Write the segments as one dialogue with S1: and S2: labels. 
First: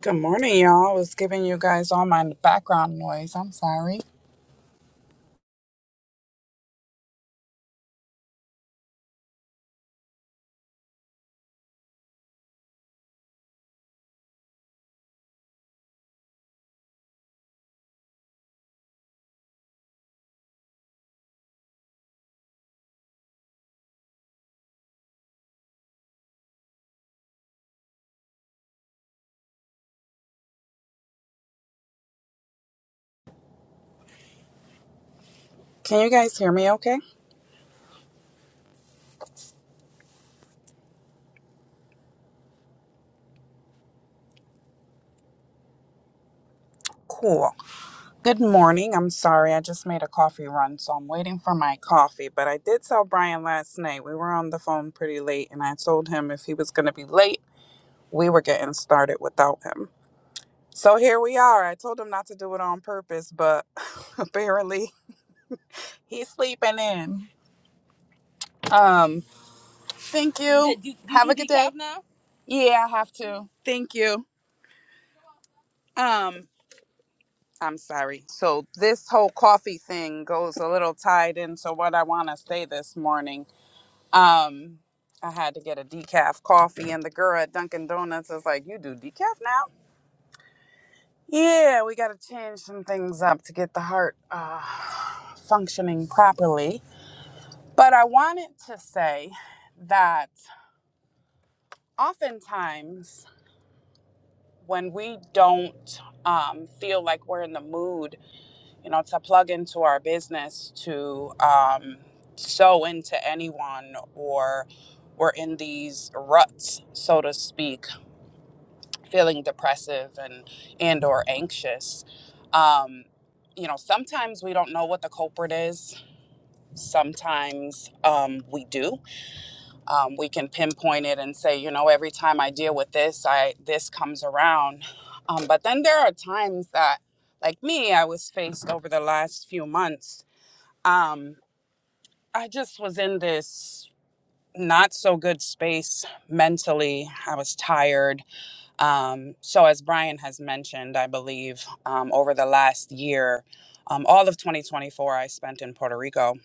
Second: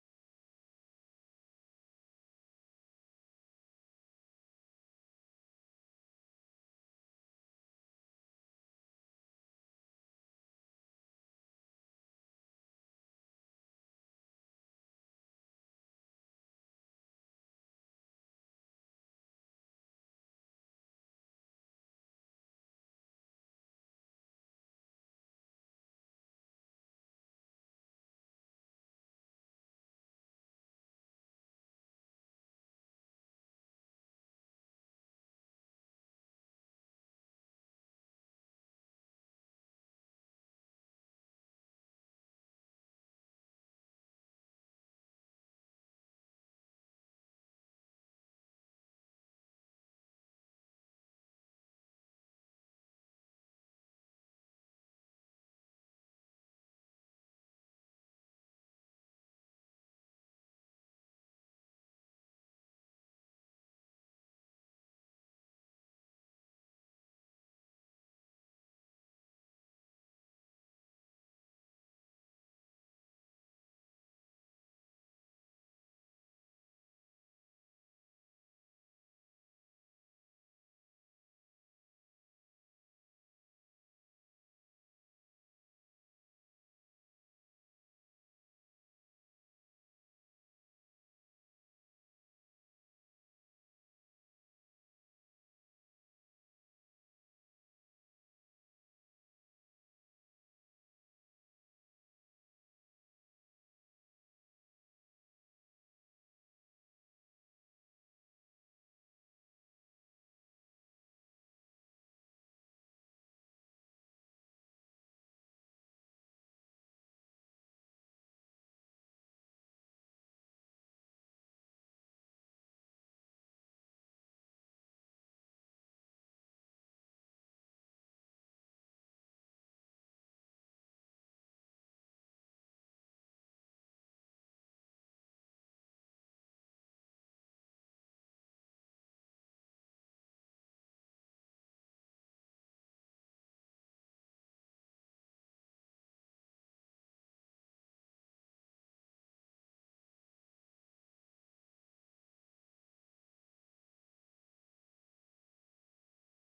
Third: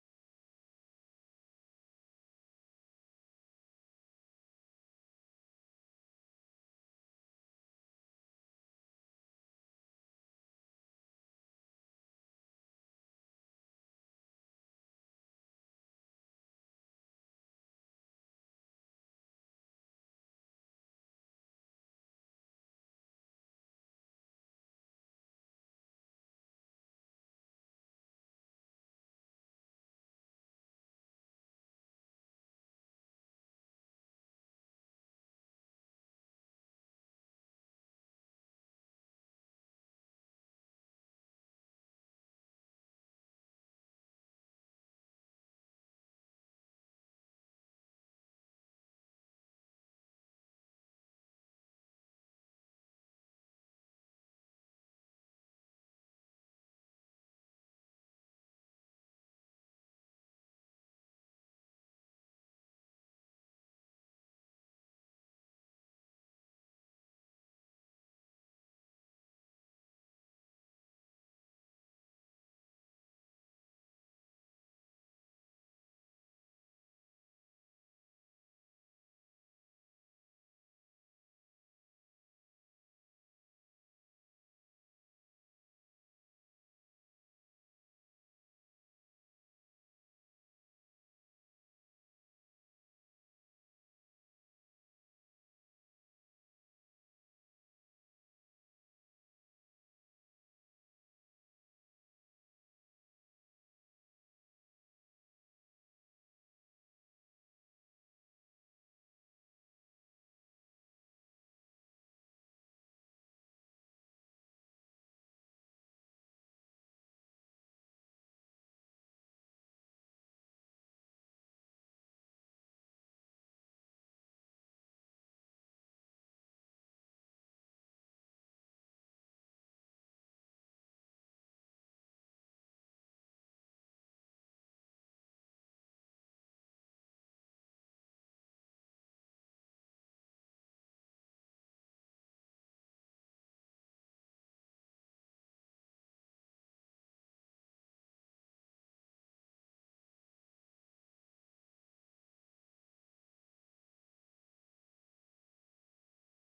S1: Good morning, y'all. I was giving you guys all my background noise. I'm sorry. Can you guys hear me okay? Cool. Good morning. I'm sorry. I just made a coffee run, so I'm waiting for my coffee. But I did tell Brian last night. We were on the phone pretty late, and I told him if he was going to be late, we were getting started without him. So here we are. I told him not to do it on purpose, but apparently he's sleeping in. Um, thank you. Did you- did Have you a good geek day. out Now? Yeah, I have to. Thank you. Um, I'm sorry. So this whole coffee thing goes a little tied into what I want to say this morning. Um, I had to get a decaf coffee, and the girl at Dunkin' Donuts is like, "You do decaf now?" Yeah, we got to change some things up to get the heart uh, functioning properly. But I wanted to say that oftentimes when we don't um, feel like we're in the mood you know, to plug into our business, to um, sow into anyone, or we're in these ruts, so to speak, feeling depressive and and or anxious. Um, you know, sometimes we don't know what the culprit is. Sometimes um, we do. Um, we can pinpoint it and say, you know, every time I deal with this, I this comes around. Um, but then there are times that, like me, I was faced over the last few months um, I just was in this not so good space mentally. I was tired. Um, so, as Brian has mentioned, I believe um, over the last year, um, all of 2024, I spent in Puerto Rico.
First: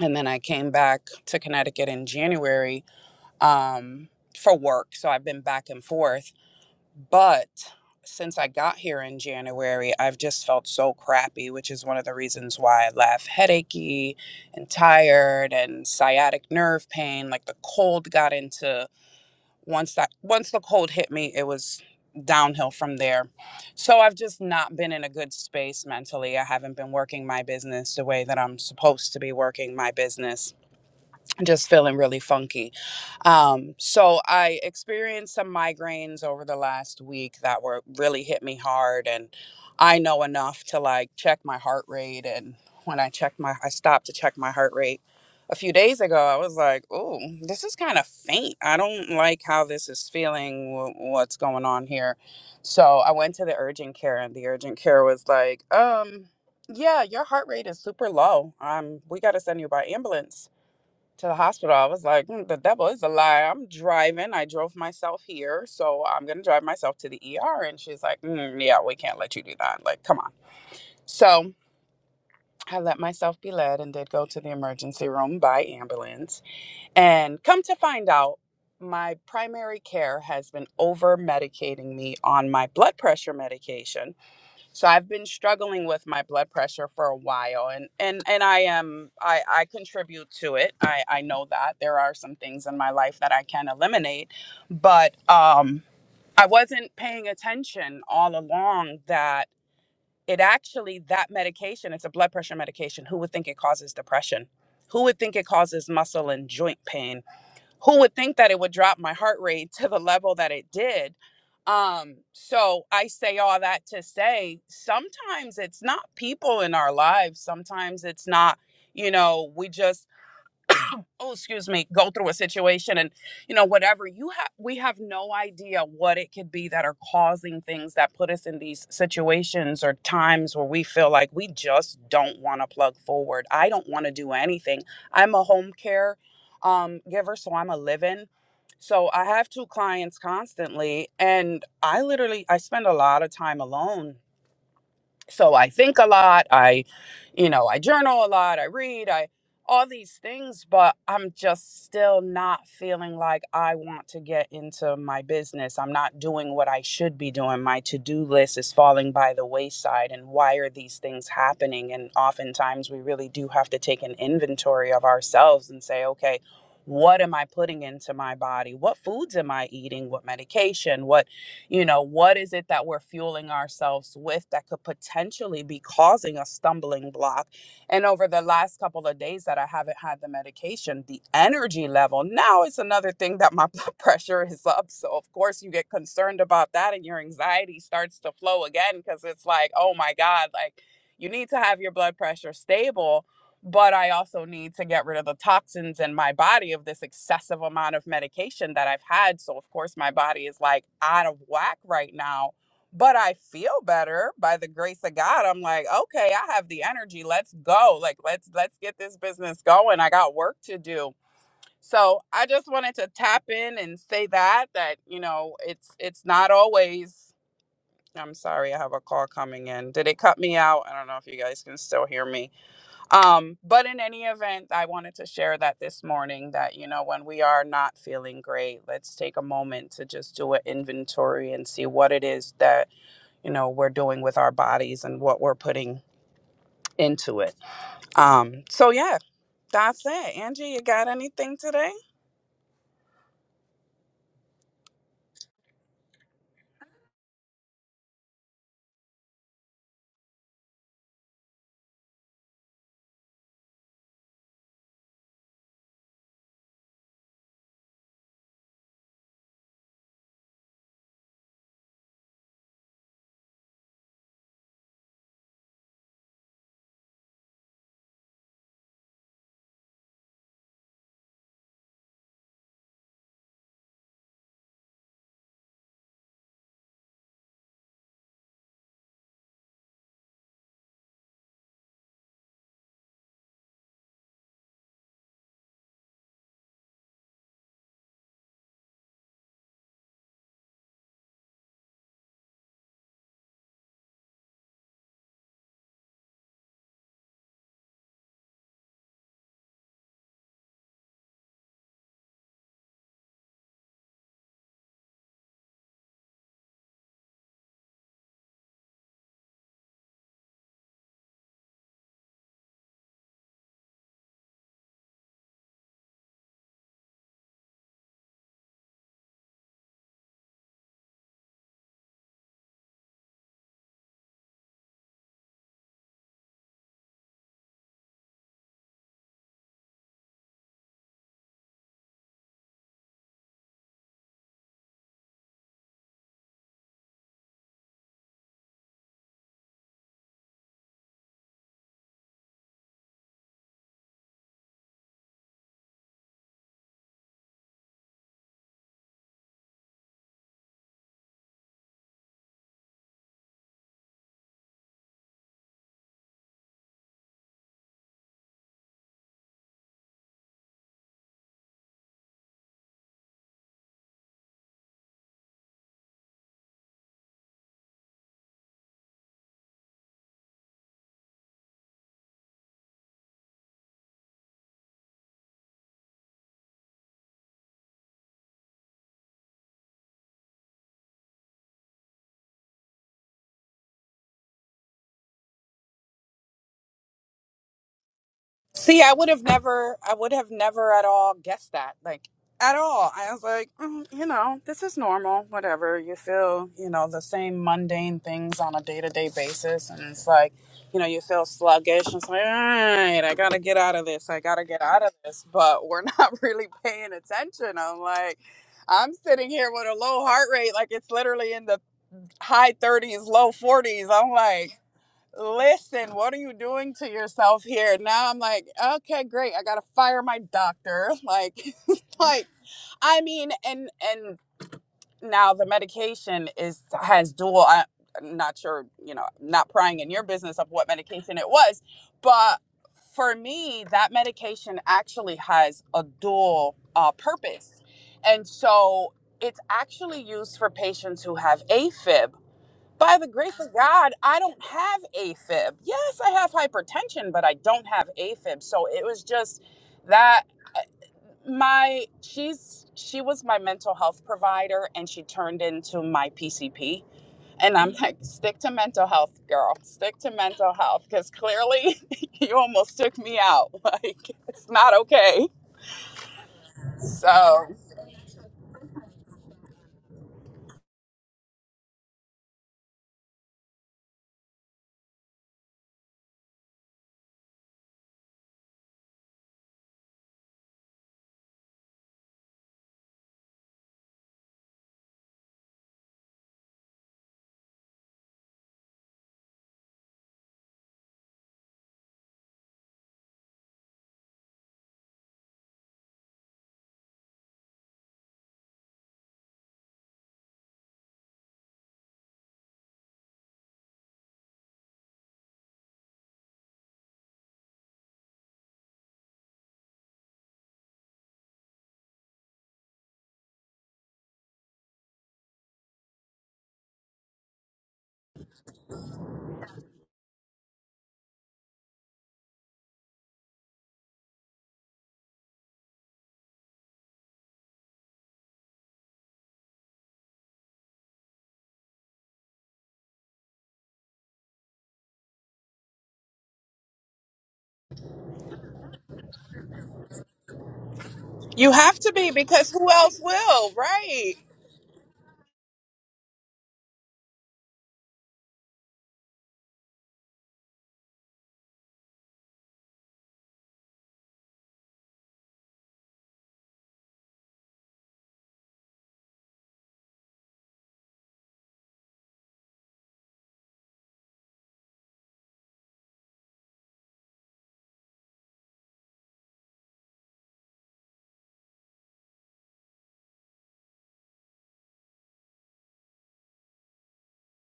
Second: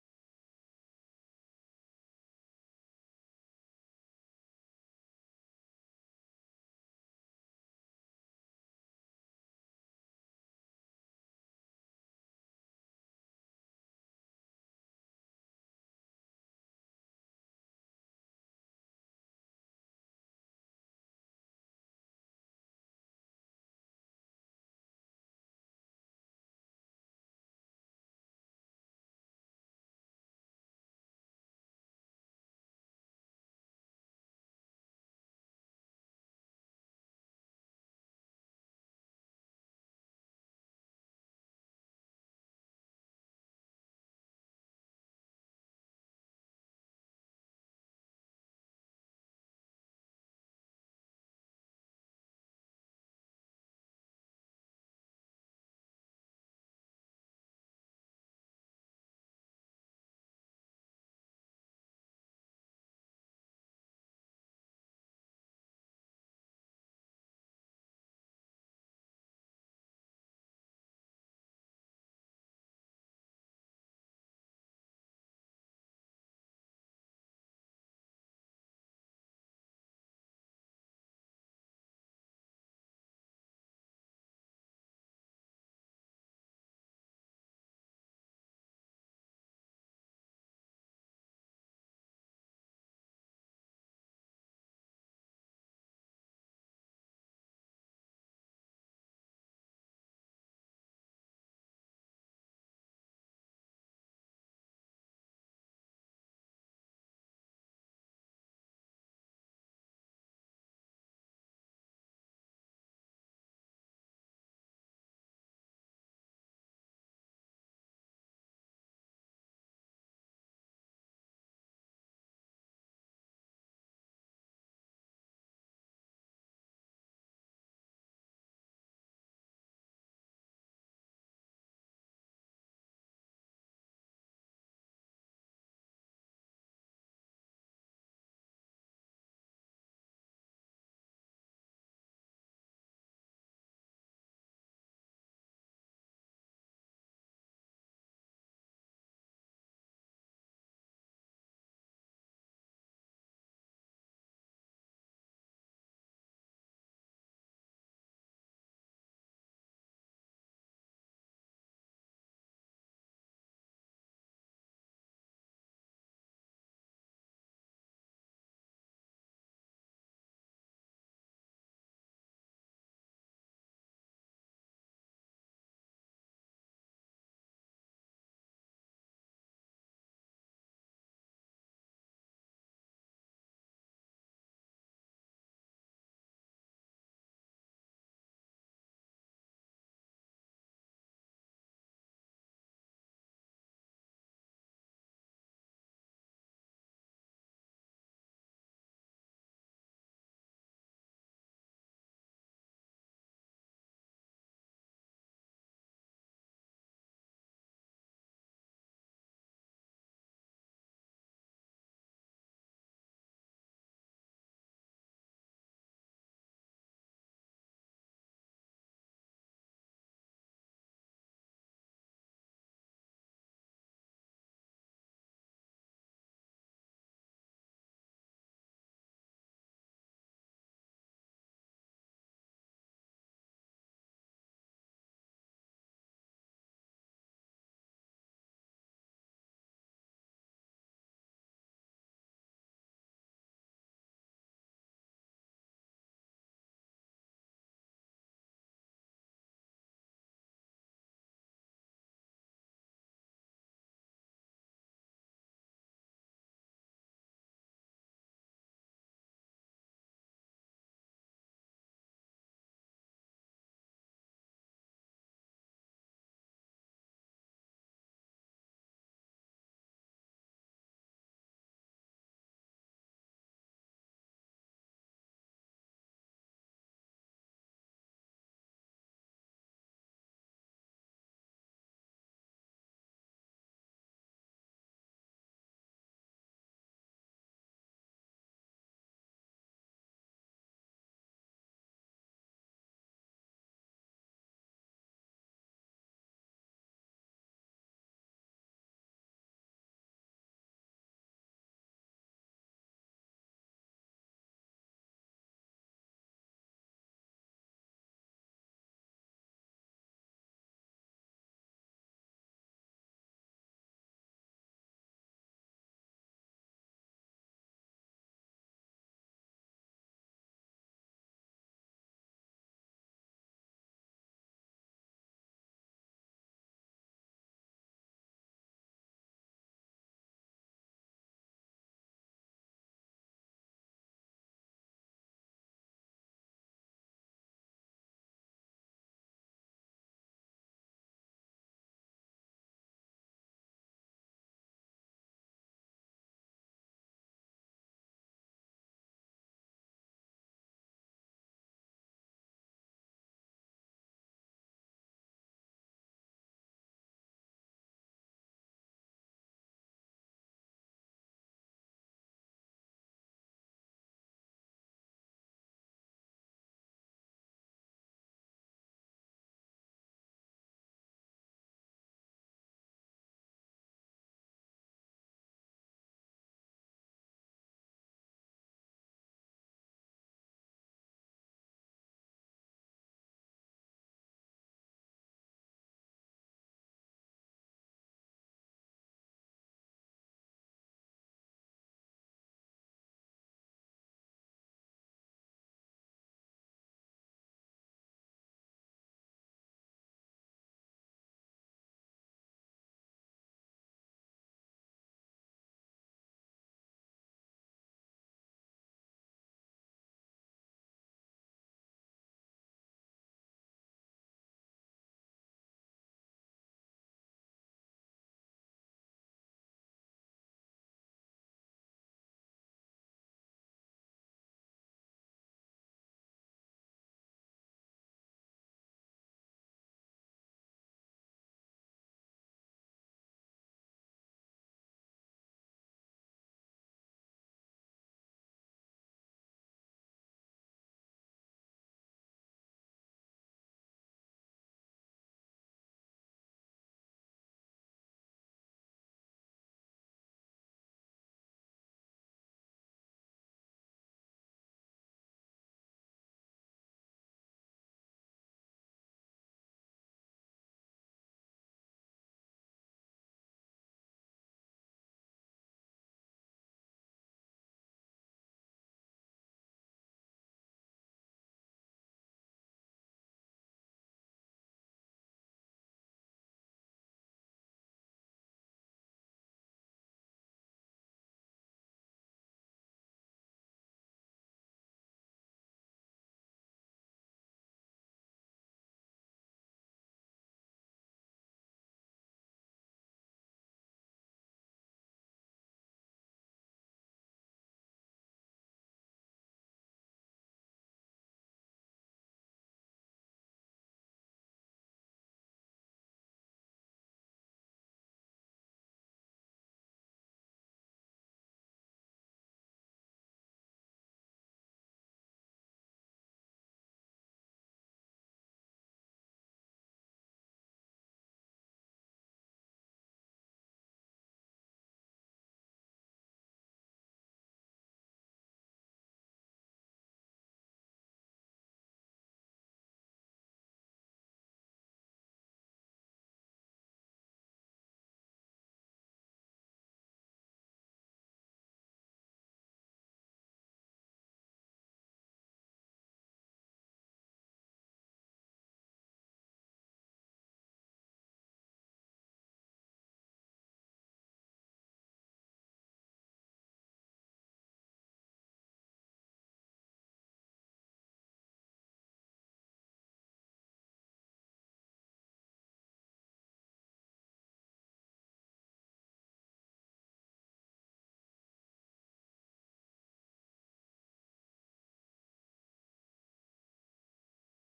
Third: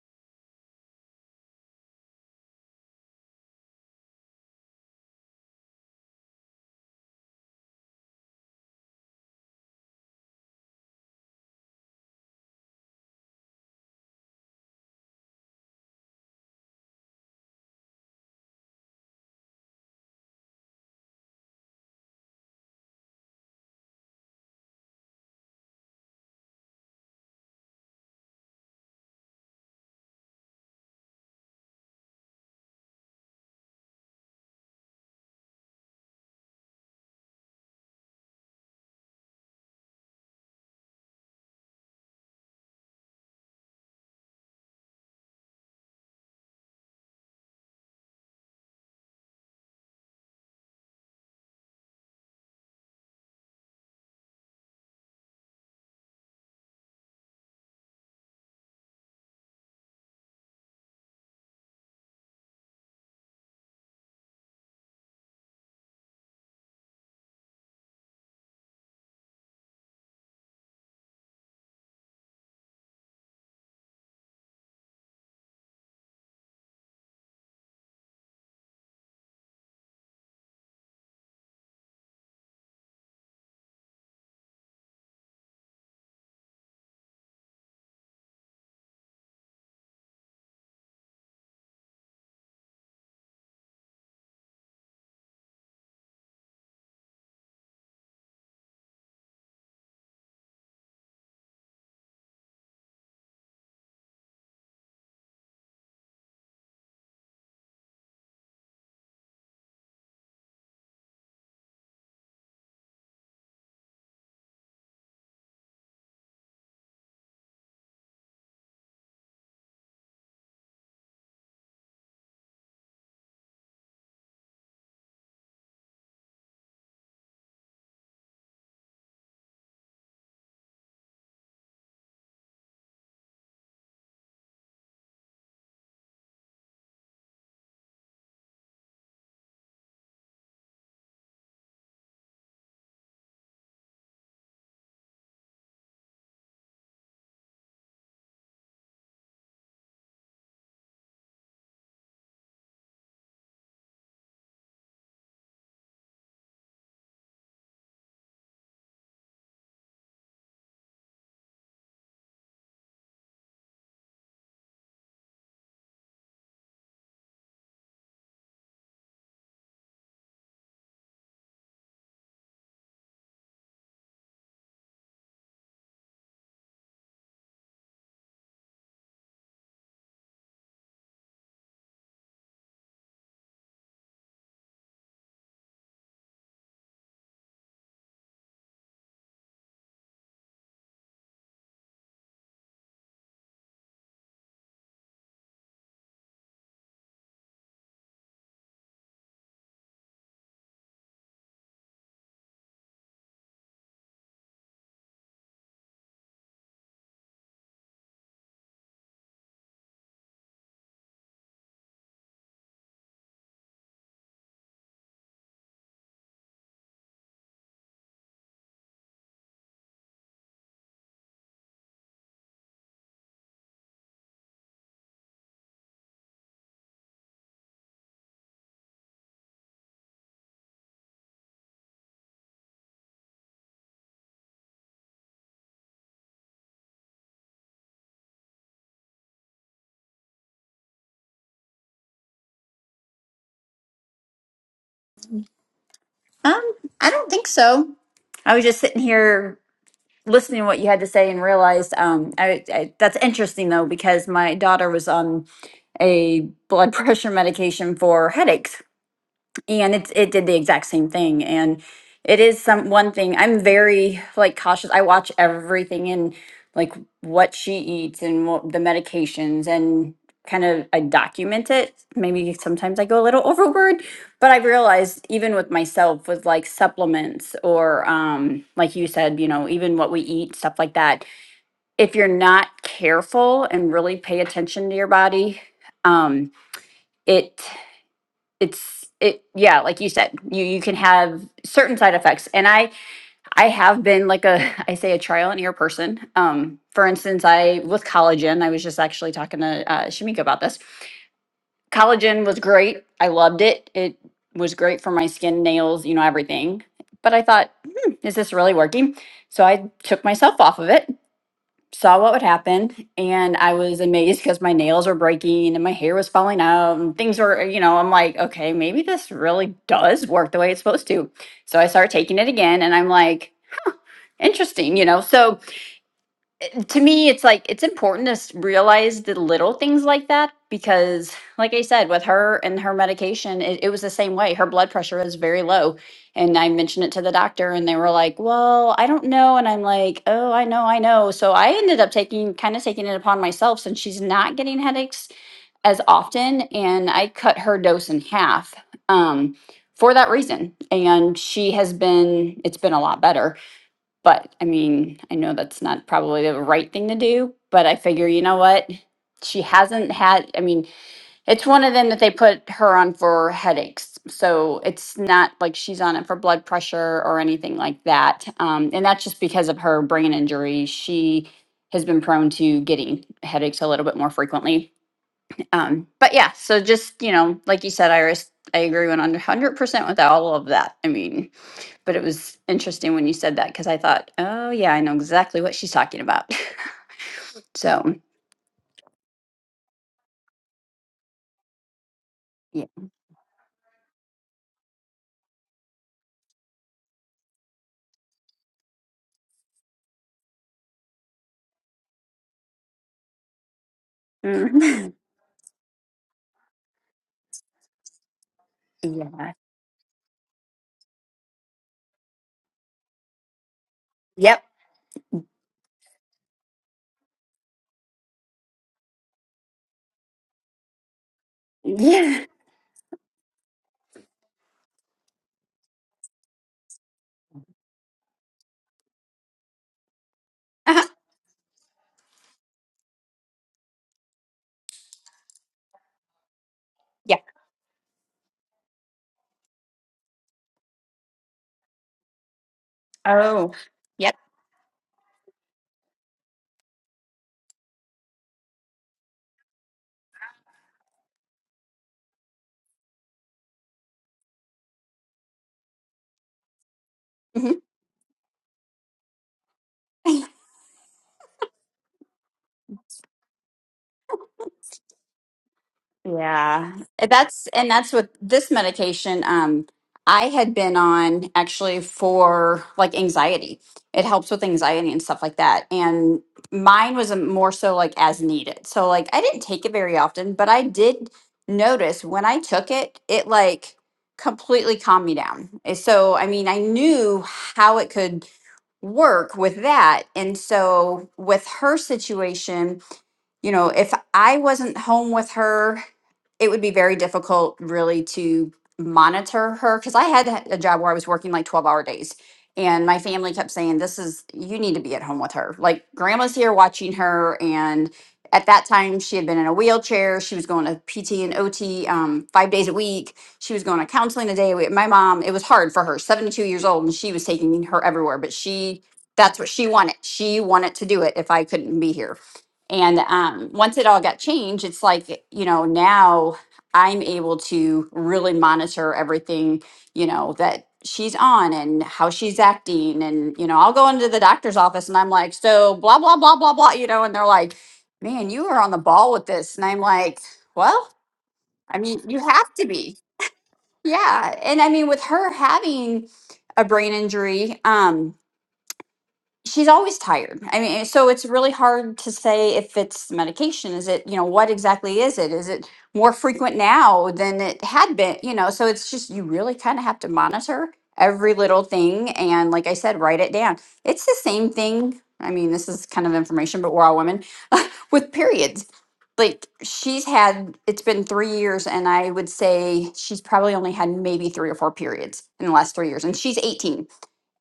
S1: And then I came back to Connecticut in January um, for work. So, I've been back and forth. But since I got here in January, I've just felt so crappy, which is one of the reasons why I left headachy and tired and sciatic nerve pain. Like the cold got into once that once the cold hit me, it was downhill from there. So I've just not been in a good space mentally. I haven't been working my business the way that I'm supposed to be working my business just feeling really funky. Um, so I experienced some migraines over the last week that were really hit me hard, and I know enough to like check my heart rate. And when I checked my, I stopped to check my heart rate a few days ago. I was like, "Oh, this is kind of faint. I don't like how this is feeling. wh- What's going on here?" So I went to the urgent care, and the urgent care was like, "Um." Yeah, your heart rate is super low. Um, we got to send you by ambulance to the hospital. I was like, "Mm, the devil is a lie. I'm driving. I drove myself here, so I'm gonna drive myself to the ER. And she's like, "Mm, yeah, we can't let you do that. Like, come on. So I let myself be led and did go to the emergency room by ambulance. And come to find out, my primary care has been over medicating me on my blood pressure medication so I've been struggling with my blood pressure for a while and and and I am I I contribute to it. I I know that there are some things in my life that I can eliminate, but um I wasn't paying attention all along that it actually that medication, it's a blood pressure medication. Who would think it causes depression? Who would think it causes muscle and joint pain? who would think that it would drop my heart rate to the level that it did um so i say all that to say sometimes it's not people in our lives sometimes it's not you know we just oh excuse me go through a situation and you know whatever you have we have no idea what it could be that are causing things that put us in these situations or times where we feel like we just don't want to plug forward i don't want to do anything i'm a home care um, giver so i'm a live-in so i have two clients constantly and i literally i spend a lot of time alone so i think a lot i you know i journal a lot i read i all these things but i'm just still not feeling like i want to get into my business i'm not doing what i should be doing my to-do list is falling by the wayside and why are these things happening and oftentimes we really do have to take an inventory of ourselves and say okay what am i putting into my body what foods am i eating what medication what you know, what is it that we're fueling ourselves with that could potentially be causing a stumbling block? And over the last couple of days that I haven't had the medication, the energy level now it's another thing that my blood pressure is up. So, of course, you get concerned about that and your anxiety starts to flow again because it's like, oh my God, like you need to have your blood pressure stable but I also need to get rid of the toxins in my body of this excessive amount of medication that I've had. So, of course, my body is like out of whack right now, but I feel better by the grace of God. I'm like, okay, I have the energy. Let's go. Like, let's let's get this business going. I got work to do. So, I just wanted to tap in and say that that, you know, it's it's not always I'm sorry, I have a call coming in. Did it cut me out? I don't know if you guys can still hear me um, but in any event, I wanted to share that this morning that, you know, when we are not feeling great, let's take a moment to just do an inventory and see what it is that, you know, we're doing with our bodies and what we're putting into it. Um, so yeah, that's it. Angie, you got anything today?
S2: Um, I don't think so. I was just sitting here listening to what you had to say and realized um, I, I, that's interesting though because my daughter was on a blood pressure medication for headaches and it it did the exact same thing and it is some one thing i'm very like cautious i watch everything in like what she eats and what the medications and kind of i document it maybe sometimes i go a little overboard but i've realized even with myself with like supplements or um like you said you know even what we eat stuff like that if you're not careful and really pay attention to your body um it it's it yeah like you said you you can have certain side effects and i i have been like a i say a trial and error person um for instance i with collagen i was just actually talking to uh, shamika about this collagen was great i loved it it was great for my skin nails you know everything but i thought hmm, is this really working so i took myself off of it saw what would happen and I was amazed because my nails were breaking and my hair was falling out and things were, uh, you know, I'm like, okay, maybe this really does work the way it's supposed to. So I started taking it again and I'm like, interesting, you know. So to me it's like it's important to s- realize the little things like that because like i said with her and her medication it, it was the same way her blood pressure was very low and i mentioned it to the doctor and they were like well i don't know and i'm like oh i know i know so i ended up taking kind of taking it upon myself since she's not getting headaches as often and i cut her dose in half um, for that reason and she has been it's been a lot better but I mean, I know that's not probably the right thing to do, but I figure, you know what? She hasn't had, I mean, it's one of them that they put her on for headaches. So it's not like she's on it for blood pressure or anything like that. Um, and that's just because of her brain injury. She has been prone to getting headaches a little bit more frequently. Um, but yeah, so just, you know, like you said, Iris, I agree 100% with all of that. I mean, but it was interesting when you said that because I thought, oh yeah, I know exactly what she's talking about. so
S1: See, I would have never, I would have never at all guessed that, like at
S2: yeah,
S1: all. I was like, mm, you know, this is normal, whatever. You feel, you know, the same mundane things on a day to day basis. And it's like, you know, you feel sluggish. It's like, all right, I got to get out of this. I got to get out of
S2: Mhm.
S1: this. But we're not really paying attention. I'm like, I'm sitting
S2: yeah,
S1: here with a low heart rate, like it's literally in the high 30s, low 40s. I'm
S2: yep,
S1: like, listen, what are you doing to yourself here? Now I'm like, okay, great. I gotta fire my doctor. Like,
S2: yeah,
S1: like, I mean, and and now the medication is has dual. I, I'm not sure, you know, not prying in your business of what
S2: uh
S1: medication it was, but for me, that medication actually has a dual uh,
S2: yeah.
S1: purpose, and so it's actually used for patients who have AFib by the grace
S2: Oh,
S1: of God,
S2: yep.
S1: I don't have AFib. Yes, I have hypertension, but I don't have AFib. So it was just that my she's she was my mental health provider and she turned into my PCP.
S2: Mhm.
S1: And I'm like, stick to mental health, girl. Stick to mental health because clearly you almost took me out. Like, it's not okay.
S2: Yeah. And
S1: So
S2: That's and that's what this medication um I had been on actually for like anxiety. It helps with anxiety and stuff like that. And mine was a more so like as needed. So like I didn't take it very often, but I did notice when I took it, it like completely calmed me down. And So I mean, I knew how it could work with that. And so with her situation, you know, if I wasn't home with her, it would be very difficult really to monitor her because I had a job where I was working like 12 hour days. And my family kept saying, This is, you need to be at home with her. Like, grandma's here watching her. And at that time, she had been in a wheelchair. She was going to PT and OT um, five days a week she was going to counseling a day a week. My mom, it was hard for her, 72 years old, and she was taking her everywhere, but she, that's what she wanted. She wanted to do it if I couldn't be here. And um, once it all got changed, it's like, you know, now I'm able to really monitor everything, you know, that she's on and how she's acting. And, you know, I'll go into the doctor's office and I'm like, so blah, blah, blah, blah, blah, you know, and they're like, man, you are on the ball with this. And I'm like, well,
S1: you have
S2: I
S1: to
S2: mean,
S1: be
S2: you
S1: because
S2: have to
S1: who
S2: be.
S1: else will, right?
S2: Yeah, and I mean, with her having a brain injury, um, she's always tired. I mean, so it's really hard to say if it's medication. Is it, you know, what exactly is it? Is it more frequent now than it had been, you know? So it's just, you really kind of have to monitor every little thing. And like I said, write it down. It's the same thing. I mean, this is kind of information, but we're all women with periods. Like she's had, it's been three years, and I would say she's probably only had maybe three or four periods in the last three years. And she's 18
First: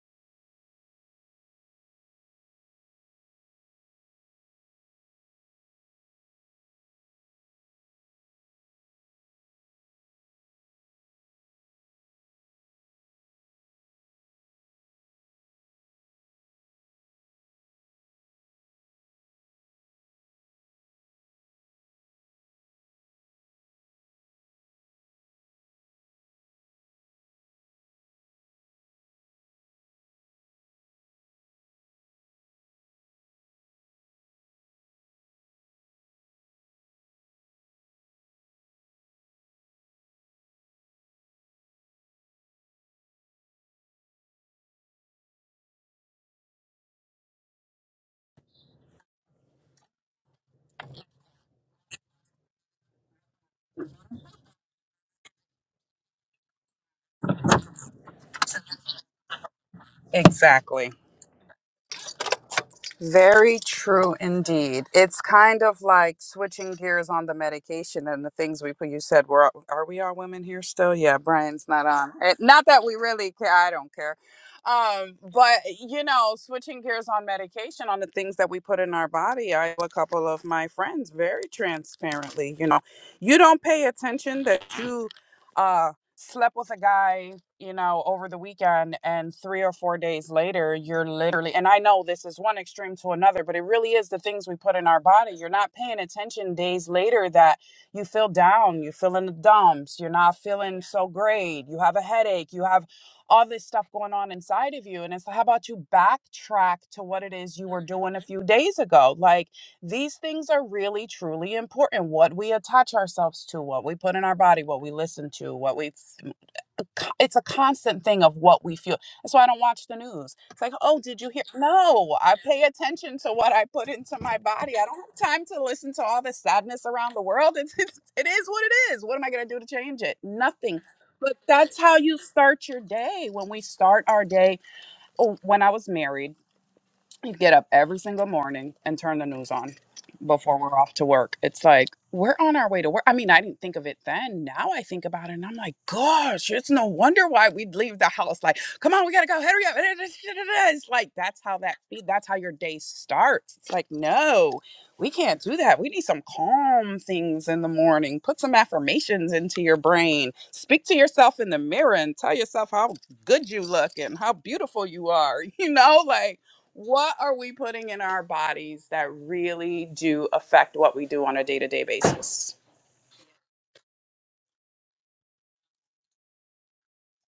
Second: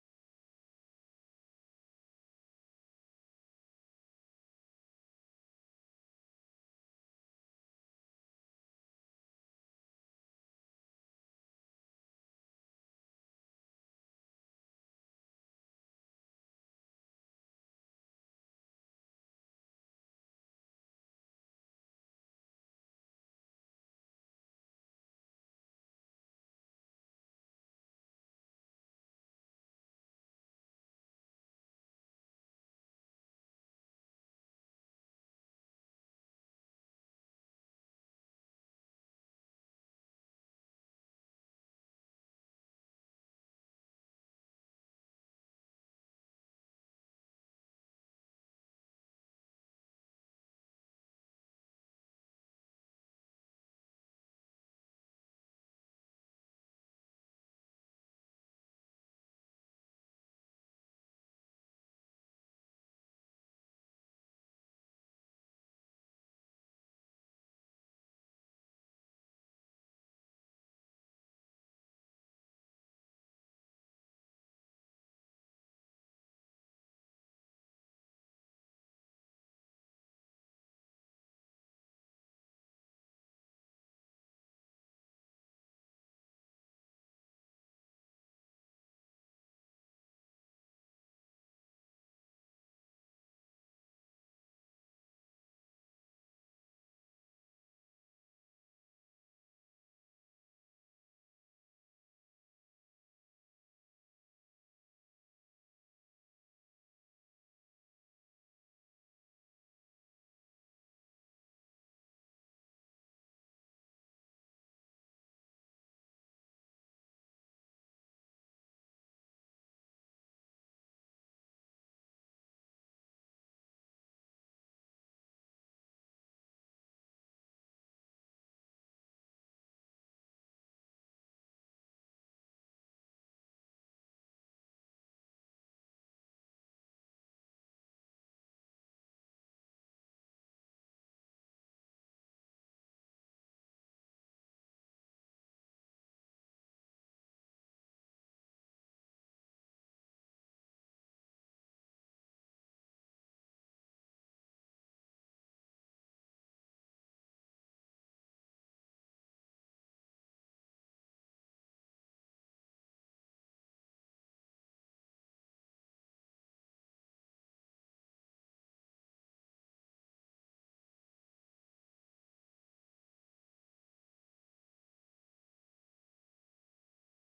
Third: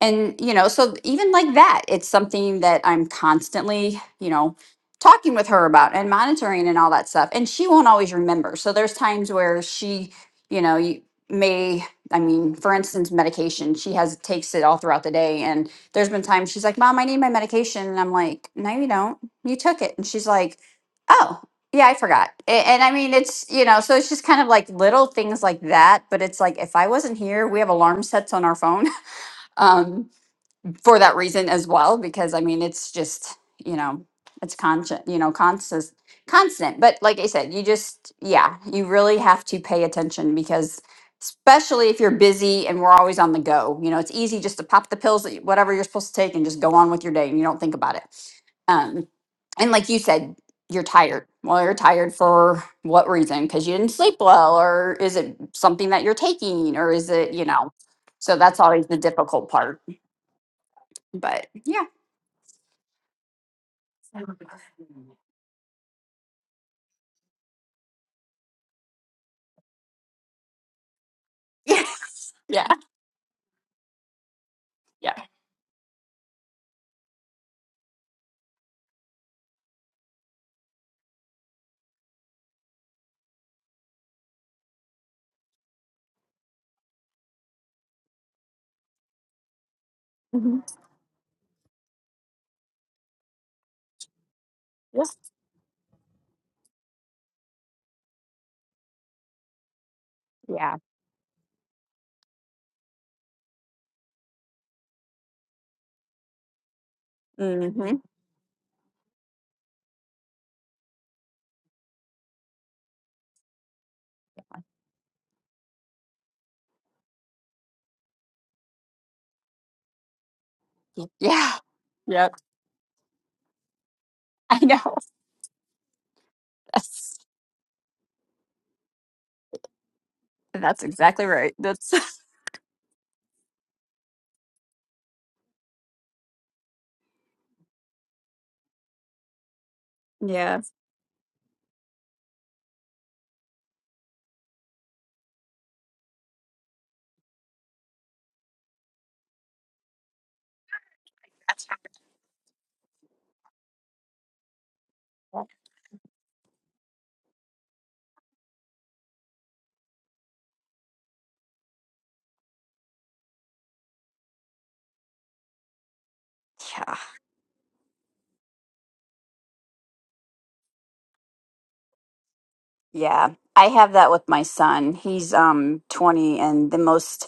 S2: and you know so even like that it's something that i'm constantly you know talking with her about and monitoring and all that stuff and she won't always remember so there's times where she you know you may i mean for instance medication she has takes it all throughout the day and there's been times she's like mom i need my medication and i'm like no you don't you took it and she's like oh yeah i forgot A- and i mean it's you know so it's just kind of like little things like that but it's like if i wasn't here we have alarm sets on our phone um for that reason as well because i mean it's just you know it's constant you know constant constant but like i said you just yeah you really have to pay attention because especially if you're busy and we're always on the go you know it's easy just to pop the pills that you- whatever you're supposed to take and just go on with your day and you don't think about it um and like you said you're tired well you're tired for what reason because you didn't sleep well or is it something that you're taking or is it you know so that's always the difficult part
S1: Exactly.
S2: but yeah,
S1: Very true indeed. It's kind of like switching gears on the medication and the things we put. You said, "We're all- are we all women here still?" Yeah, Brian's
S2: yeah,
S1: not on. Eh, Not
S2: yeah,
S1: that we really care. I don't care.
S2: yeah,
S1: Um, but you know, switching gears on medication on the things that we put in our body. I have a couple of my friends very transparently. You know, you don't pay attention that you uh slept with a guy you know, over the weekend and three or four days
S2: Mhm.
S1: later, you're literally, and I know this is one extreme to another, but it really is the things we put in our
S2: yes,
S1: body. You're not paying attention days later that you feel down, you feel in the dumps, you're not
S2: yeah,
S1: feeling so great, you have a headache, you have all this stuff going on inside of you. And it's like, how about you backtrack to what it is you were
S2: hmm
S1: doing a few days ago? Like these things are really, truly important. What we attach ourselves to, what we put in our body, what we listen to, what we it's a constant thing of what we feel. That's why I don't watch the news. It's like, oh, did you hear?
S2: yeah,
S1: No, I
S2: yep.
S1: pay attention to what I put into my
S2: I
S1: body. I
S2: know.
S1: don't have time to listen to all the sadness around
S2: That's
S1: the world. It's, it's, it is what it is. What am I going to do to change it? Nothing.
S2: that's exactly
S1: But
S2: right.
S1: that's
S2: That's
S1: how you start your day. When we start our day, oh, when I was married you get up every single morning and turn the news on before
S2: yeah,
S1: we're off to work. It's like we're on our way to work. I mean, I didn't think of it then. Now I think about it and I'm like, gosh, it's no wonder why we'd leave the house. Like, come on, we gotta go. Hurry up. It's like that's how that that's how your day starts. It's like, no, we can't do that. We need some calm things in the morning. Put some affirmations into your brain. Speak to yourself in the mirror and tell yourself how good you look and how beautiful you are. You know, like
S2: yeah,
S1: what are we putting in our bodies that really do affect what we do on a day-to-day basis
S2: yeah. I have that with my son. He's um twenty, and the most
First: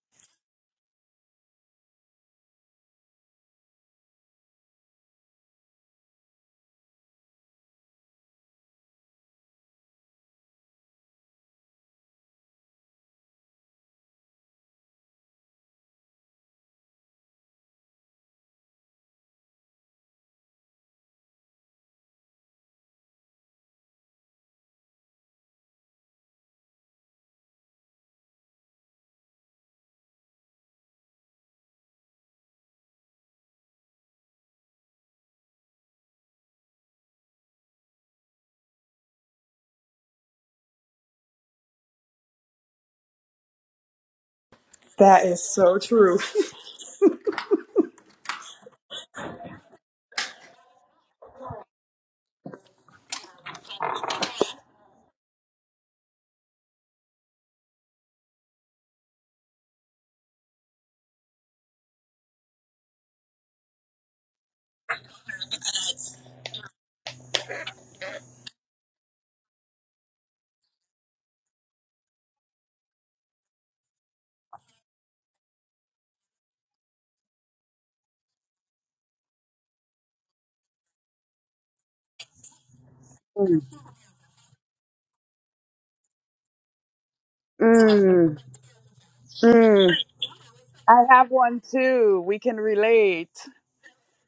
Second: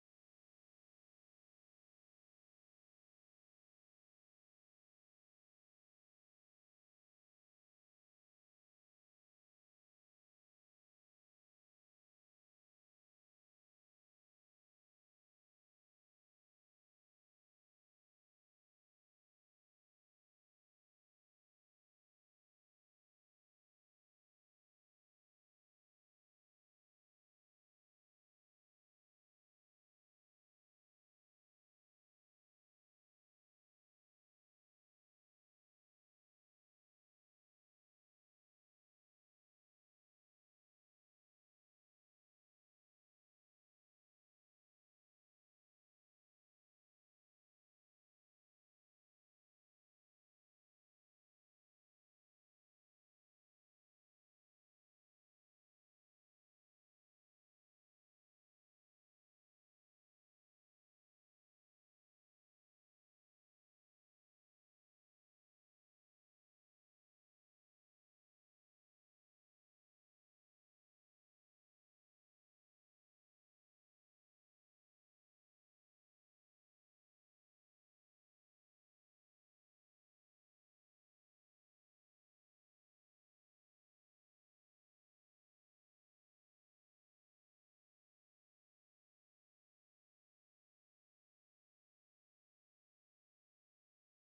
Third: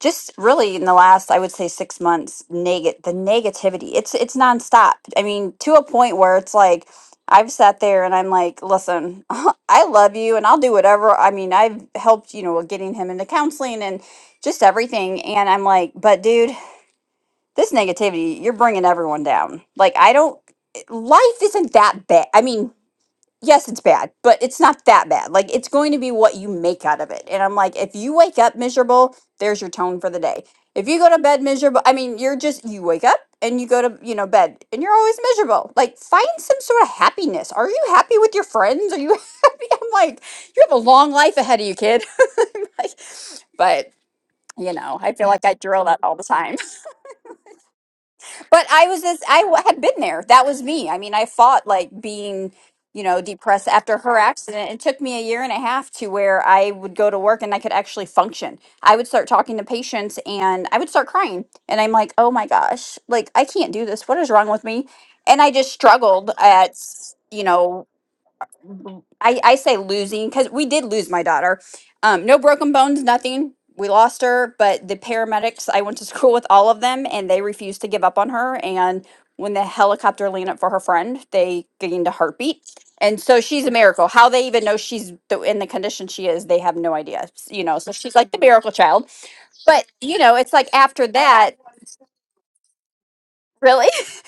S2: just really in the last i would say six months neg- the negativity it's it's nonstop i mean to a point where it's like i've sat there and i'm like listen i love you and i'll do whatever i mean i've helped you know with getting him into counseling and just everything and i'm like but dude this negativity you're bringing everyone down like i don't life isn't that bad i mean yes, it's bad, but it's not that bad. Like it's going to be what you make out of it. And I'm like, if you wake up miserable, there's your tone for the day. If you go to bed miserable, I mean, you're just you wake up and you go to, you know, bed and you're always miserable. Like find some sort of happiness. Are you happy with your friends? Are you happy? I'm like, you have a long life ahead of you, kid. like, but you know, I feel like I drill that all the time. But I was this, I w- had been there. That was me. I mean, I fought like being, you know, depressed after her accident. It took me a year and a half to where I would go to work and I could actually function. I would start talking to patients and I would start crying. And I'm like, oh my gosh, like I can't do this. What is wrong with me? And I just struggled at, you know, I, I say losing because we did lose my daughter. Um, no broken bones, nothing. We lost her, but the paramedics, I went to school with all of them and they refused to give up on her. And when the helicopter leaned up for her friend, they gained a heartbeat. And so
S1: Mm,
S2: she's a miracle. How they even know she's the, in the condition she is, they have no idea. You know, so she's like the
S1: mm,
S2: miracle child. But,
S1: mm.
S2: you know, it's like
S1: I
S2: after
S1: have
S2: that,
S1: one too. We can relate.
S2: really?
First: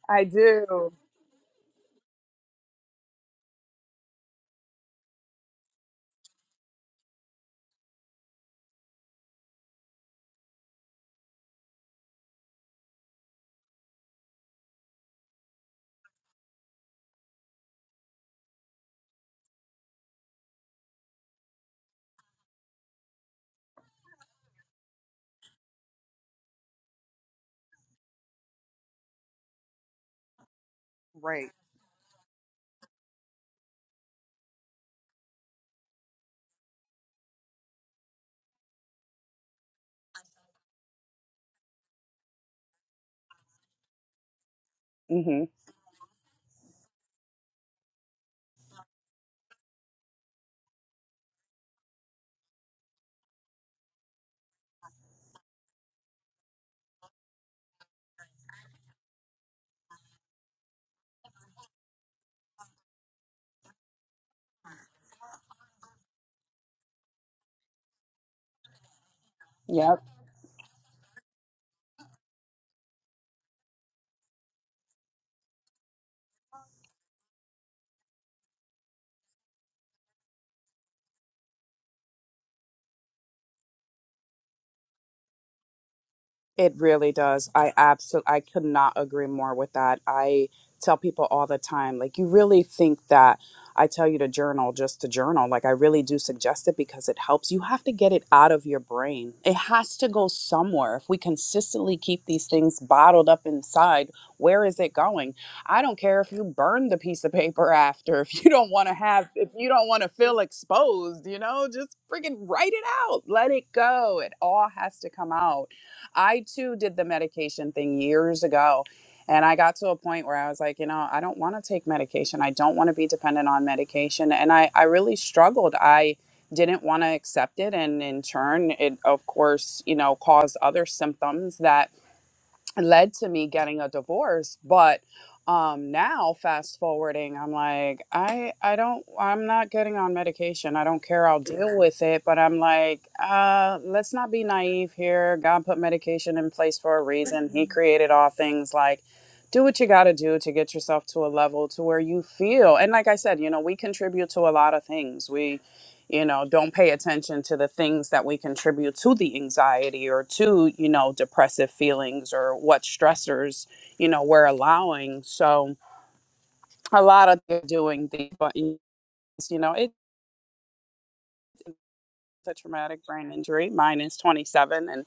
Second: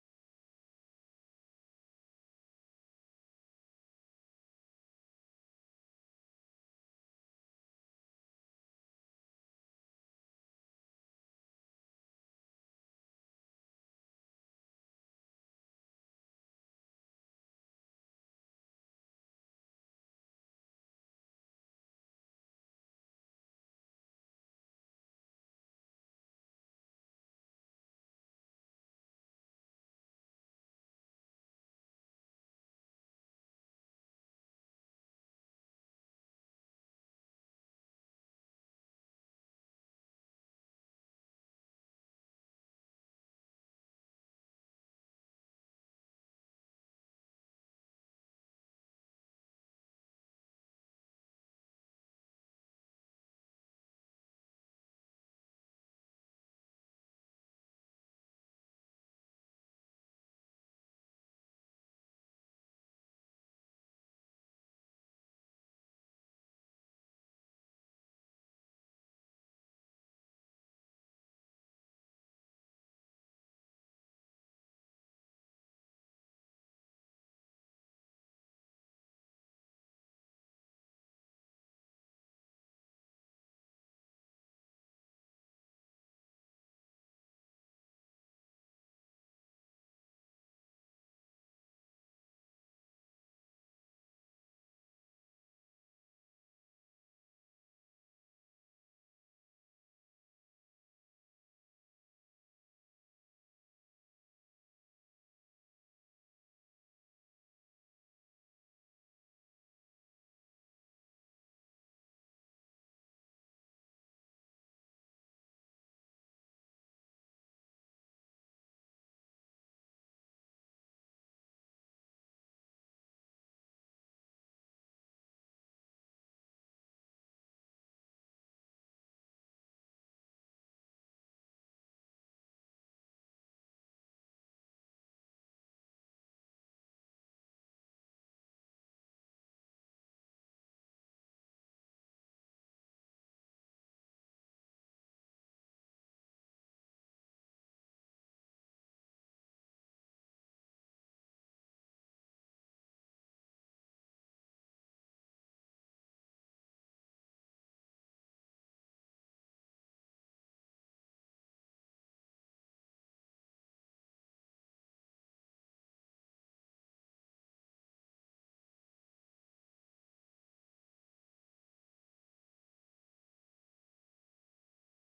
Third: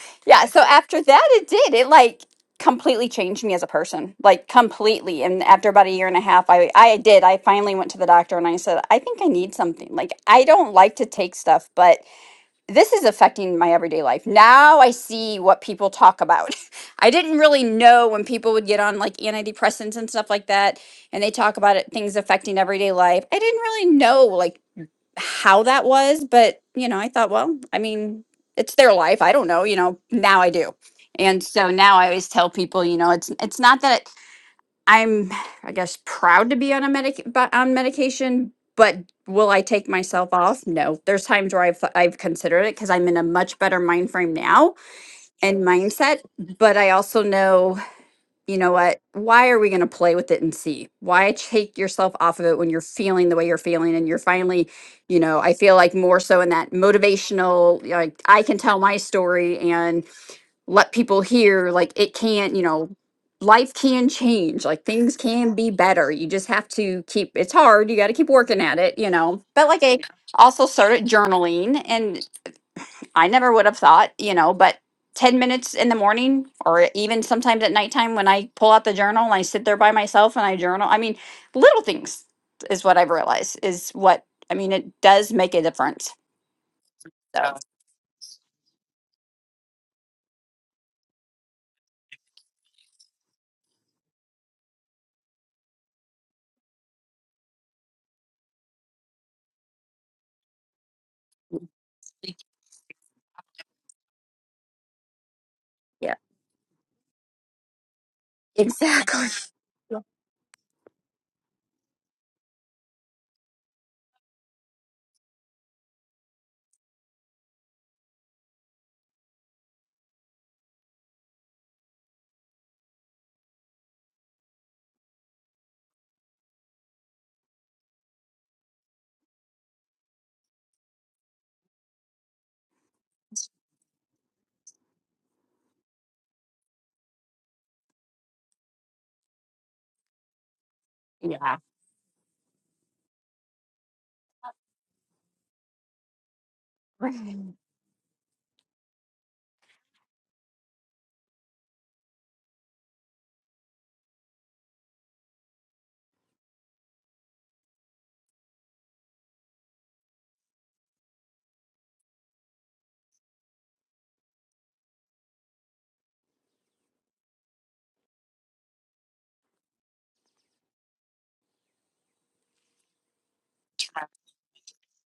S1: I
S2: Yeah, so
S1: do.
S2: after that it did. It like completely changed me as a person. Like completely. And after about a year and a half, I I did. I finally went to the doctor and I said, "I think I need something. Like I don't like to take stuff, but this is affecting my everyday life. Now I see what people talk about. I didn't really know when people would get on like antidepressants and stuff like that and they talk about it things affecting everyday life. I didn't really know like how that was, but you know, I thought, well, I mean, it's their life. I don't know, you know, now I do. And so now I always tell people, you know, it's it's not that I'm I guess proud to be on a medic but on medication, but will I take myself off? No. There's times where I've I've considered it cuz I'm in a much better mind frame now
S1: mm-hmm.
S2: and mindset, but I also know you know what? Why are we going to play with it and see? Why take yourself off of it when you're feeling the way you're feeling and you're finally, you know, I feel like more so in that motivational, like I can tell my story and let people hear, like it can't, you know, life can change, like things can be better. You just have to keep, it's hard. You got to keep working at it, you know. But like I Yeah. also started journaling and. I never would have thought, you know, but 10 minutes in the morning or even sometimes at nighttime when I pull out the journal and I sit there by myself and I journal. I mean, little things is what I've realized is what I mean, it does make a difference.
S1: It really does.
S2: So,
S1: I absolutely I could not agree more with that. I tell people all the time like you really think that I tell you to journal just to journal. Like I really do suggest it because it helps. You have to get it out of your brain. It has to go somewhere. If we consistently keep these things bottled up inside, where is it going? I don't
S2: yeah.
S1: care if you burn the piece of paper after. If you don't want to
S2: Exactly.
S1: have if you don't want to feel exposed, you know, just freaking write it out. Let it go. It all has to come out I too did the medication thing years ago. And I got to a point where I was like, you know, I don't want to take medication. I don't want to be dependent on medication. And I, I really struggled. I didn't want to accept it. And in turn, it, of course, you know, caused other symptoms that led to me getting a divorce but um now fast forwarding i'm like i i don't i'm not getting on medication i don't care i'll
S2: Yeah.
S1: deal with it but i'm like uh let's not be naive here god put medication in place for a reason he created all things like do what you got to do to get yourself to a level to where you feel and like i said you know we contribute to a lot of things we you know don't pay attention to the things that we contribute to the anxiety or to you know depressive feelings or what stressors you know we're allowing so a lot of they're doing the but you know it's a traumatic brain injury mine is 27 and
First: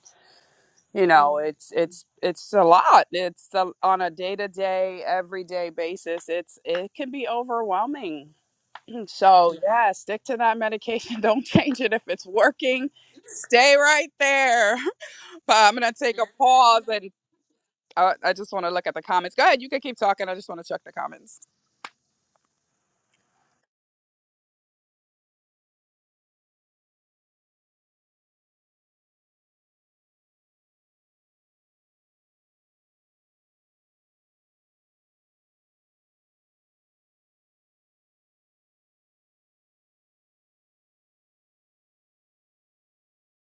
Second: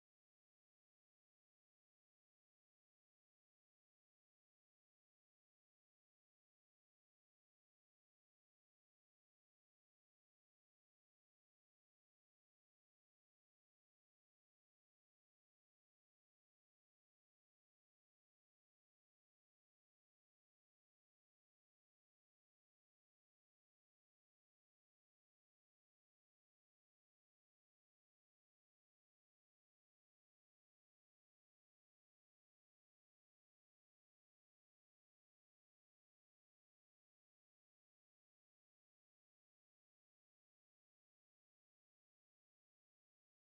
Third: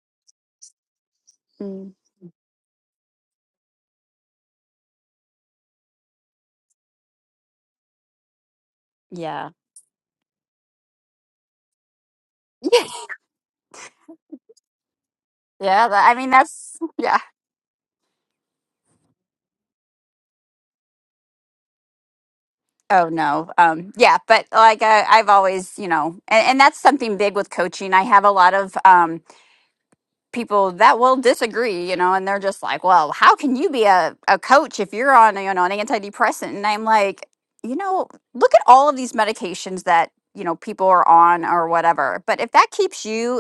S1: you know Mhm. it's
S2: Mm,
S1: it's it's a lot it's a, on a day-to-day everyday basis it's it can be overwhelming
S2: Yeah.
S1: so yeah yeah, stick to that medication don't change it if it's
S2: Yeah,
S1: working stay right there But I'm
S2: Yeah.
S1: gonna
S2: tha- I
S1: take a
S2: mean that's
S1: pause and
S2: yeah.
S1: I, I just want to look at the comments. Go ahead, you can keep talking. I just want to check the comments.
S2: Oh no. Um yeah, but like I I've always, you know, and, and that's something big with coaching. I have a lot of um people that will disagree, you know, and they're just like, well, how can you be a, a coach if you're on, you know, an antidepressant? And I'm like, you know, look at all of these medications that, you know, people are on or whatever. But if that keeps you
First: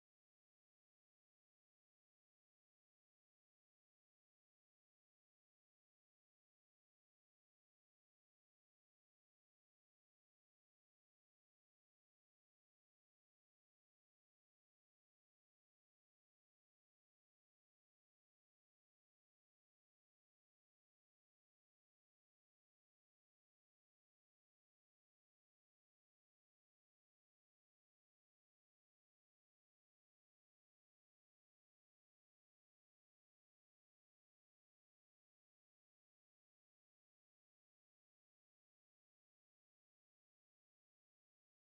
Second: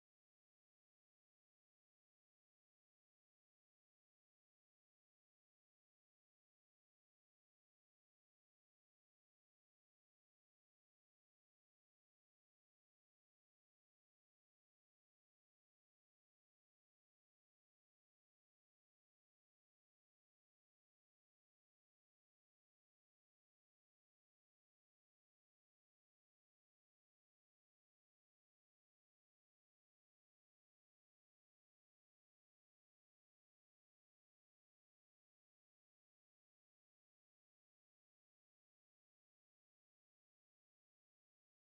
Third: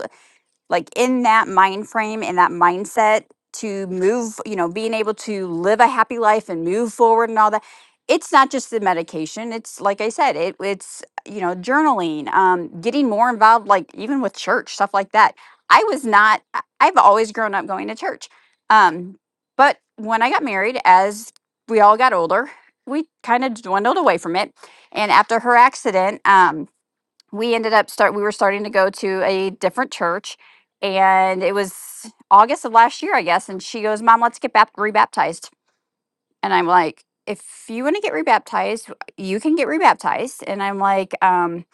S2: like in that mind frame in that mindset to move you know being able to live a happy life and move forward and all that it's not just the medication it's like i said it, it's you know journaling um getting more involved like even with church stuff like that i was not I- i've always grown up going to church um but when i got married as we all got older we kind of dwindled away from it and after her accident um we ended up start we were starting to go to a different church and it was august of last year i guess and she goes mom let's get bap- rebaptized and i'm like if you want to get rebaptized you can get rebaptized and i'm like um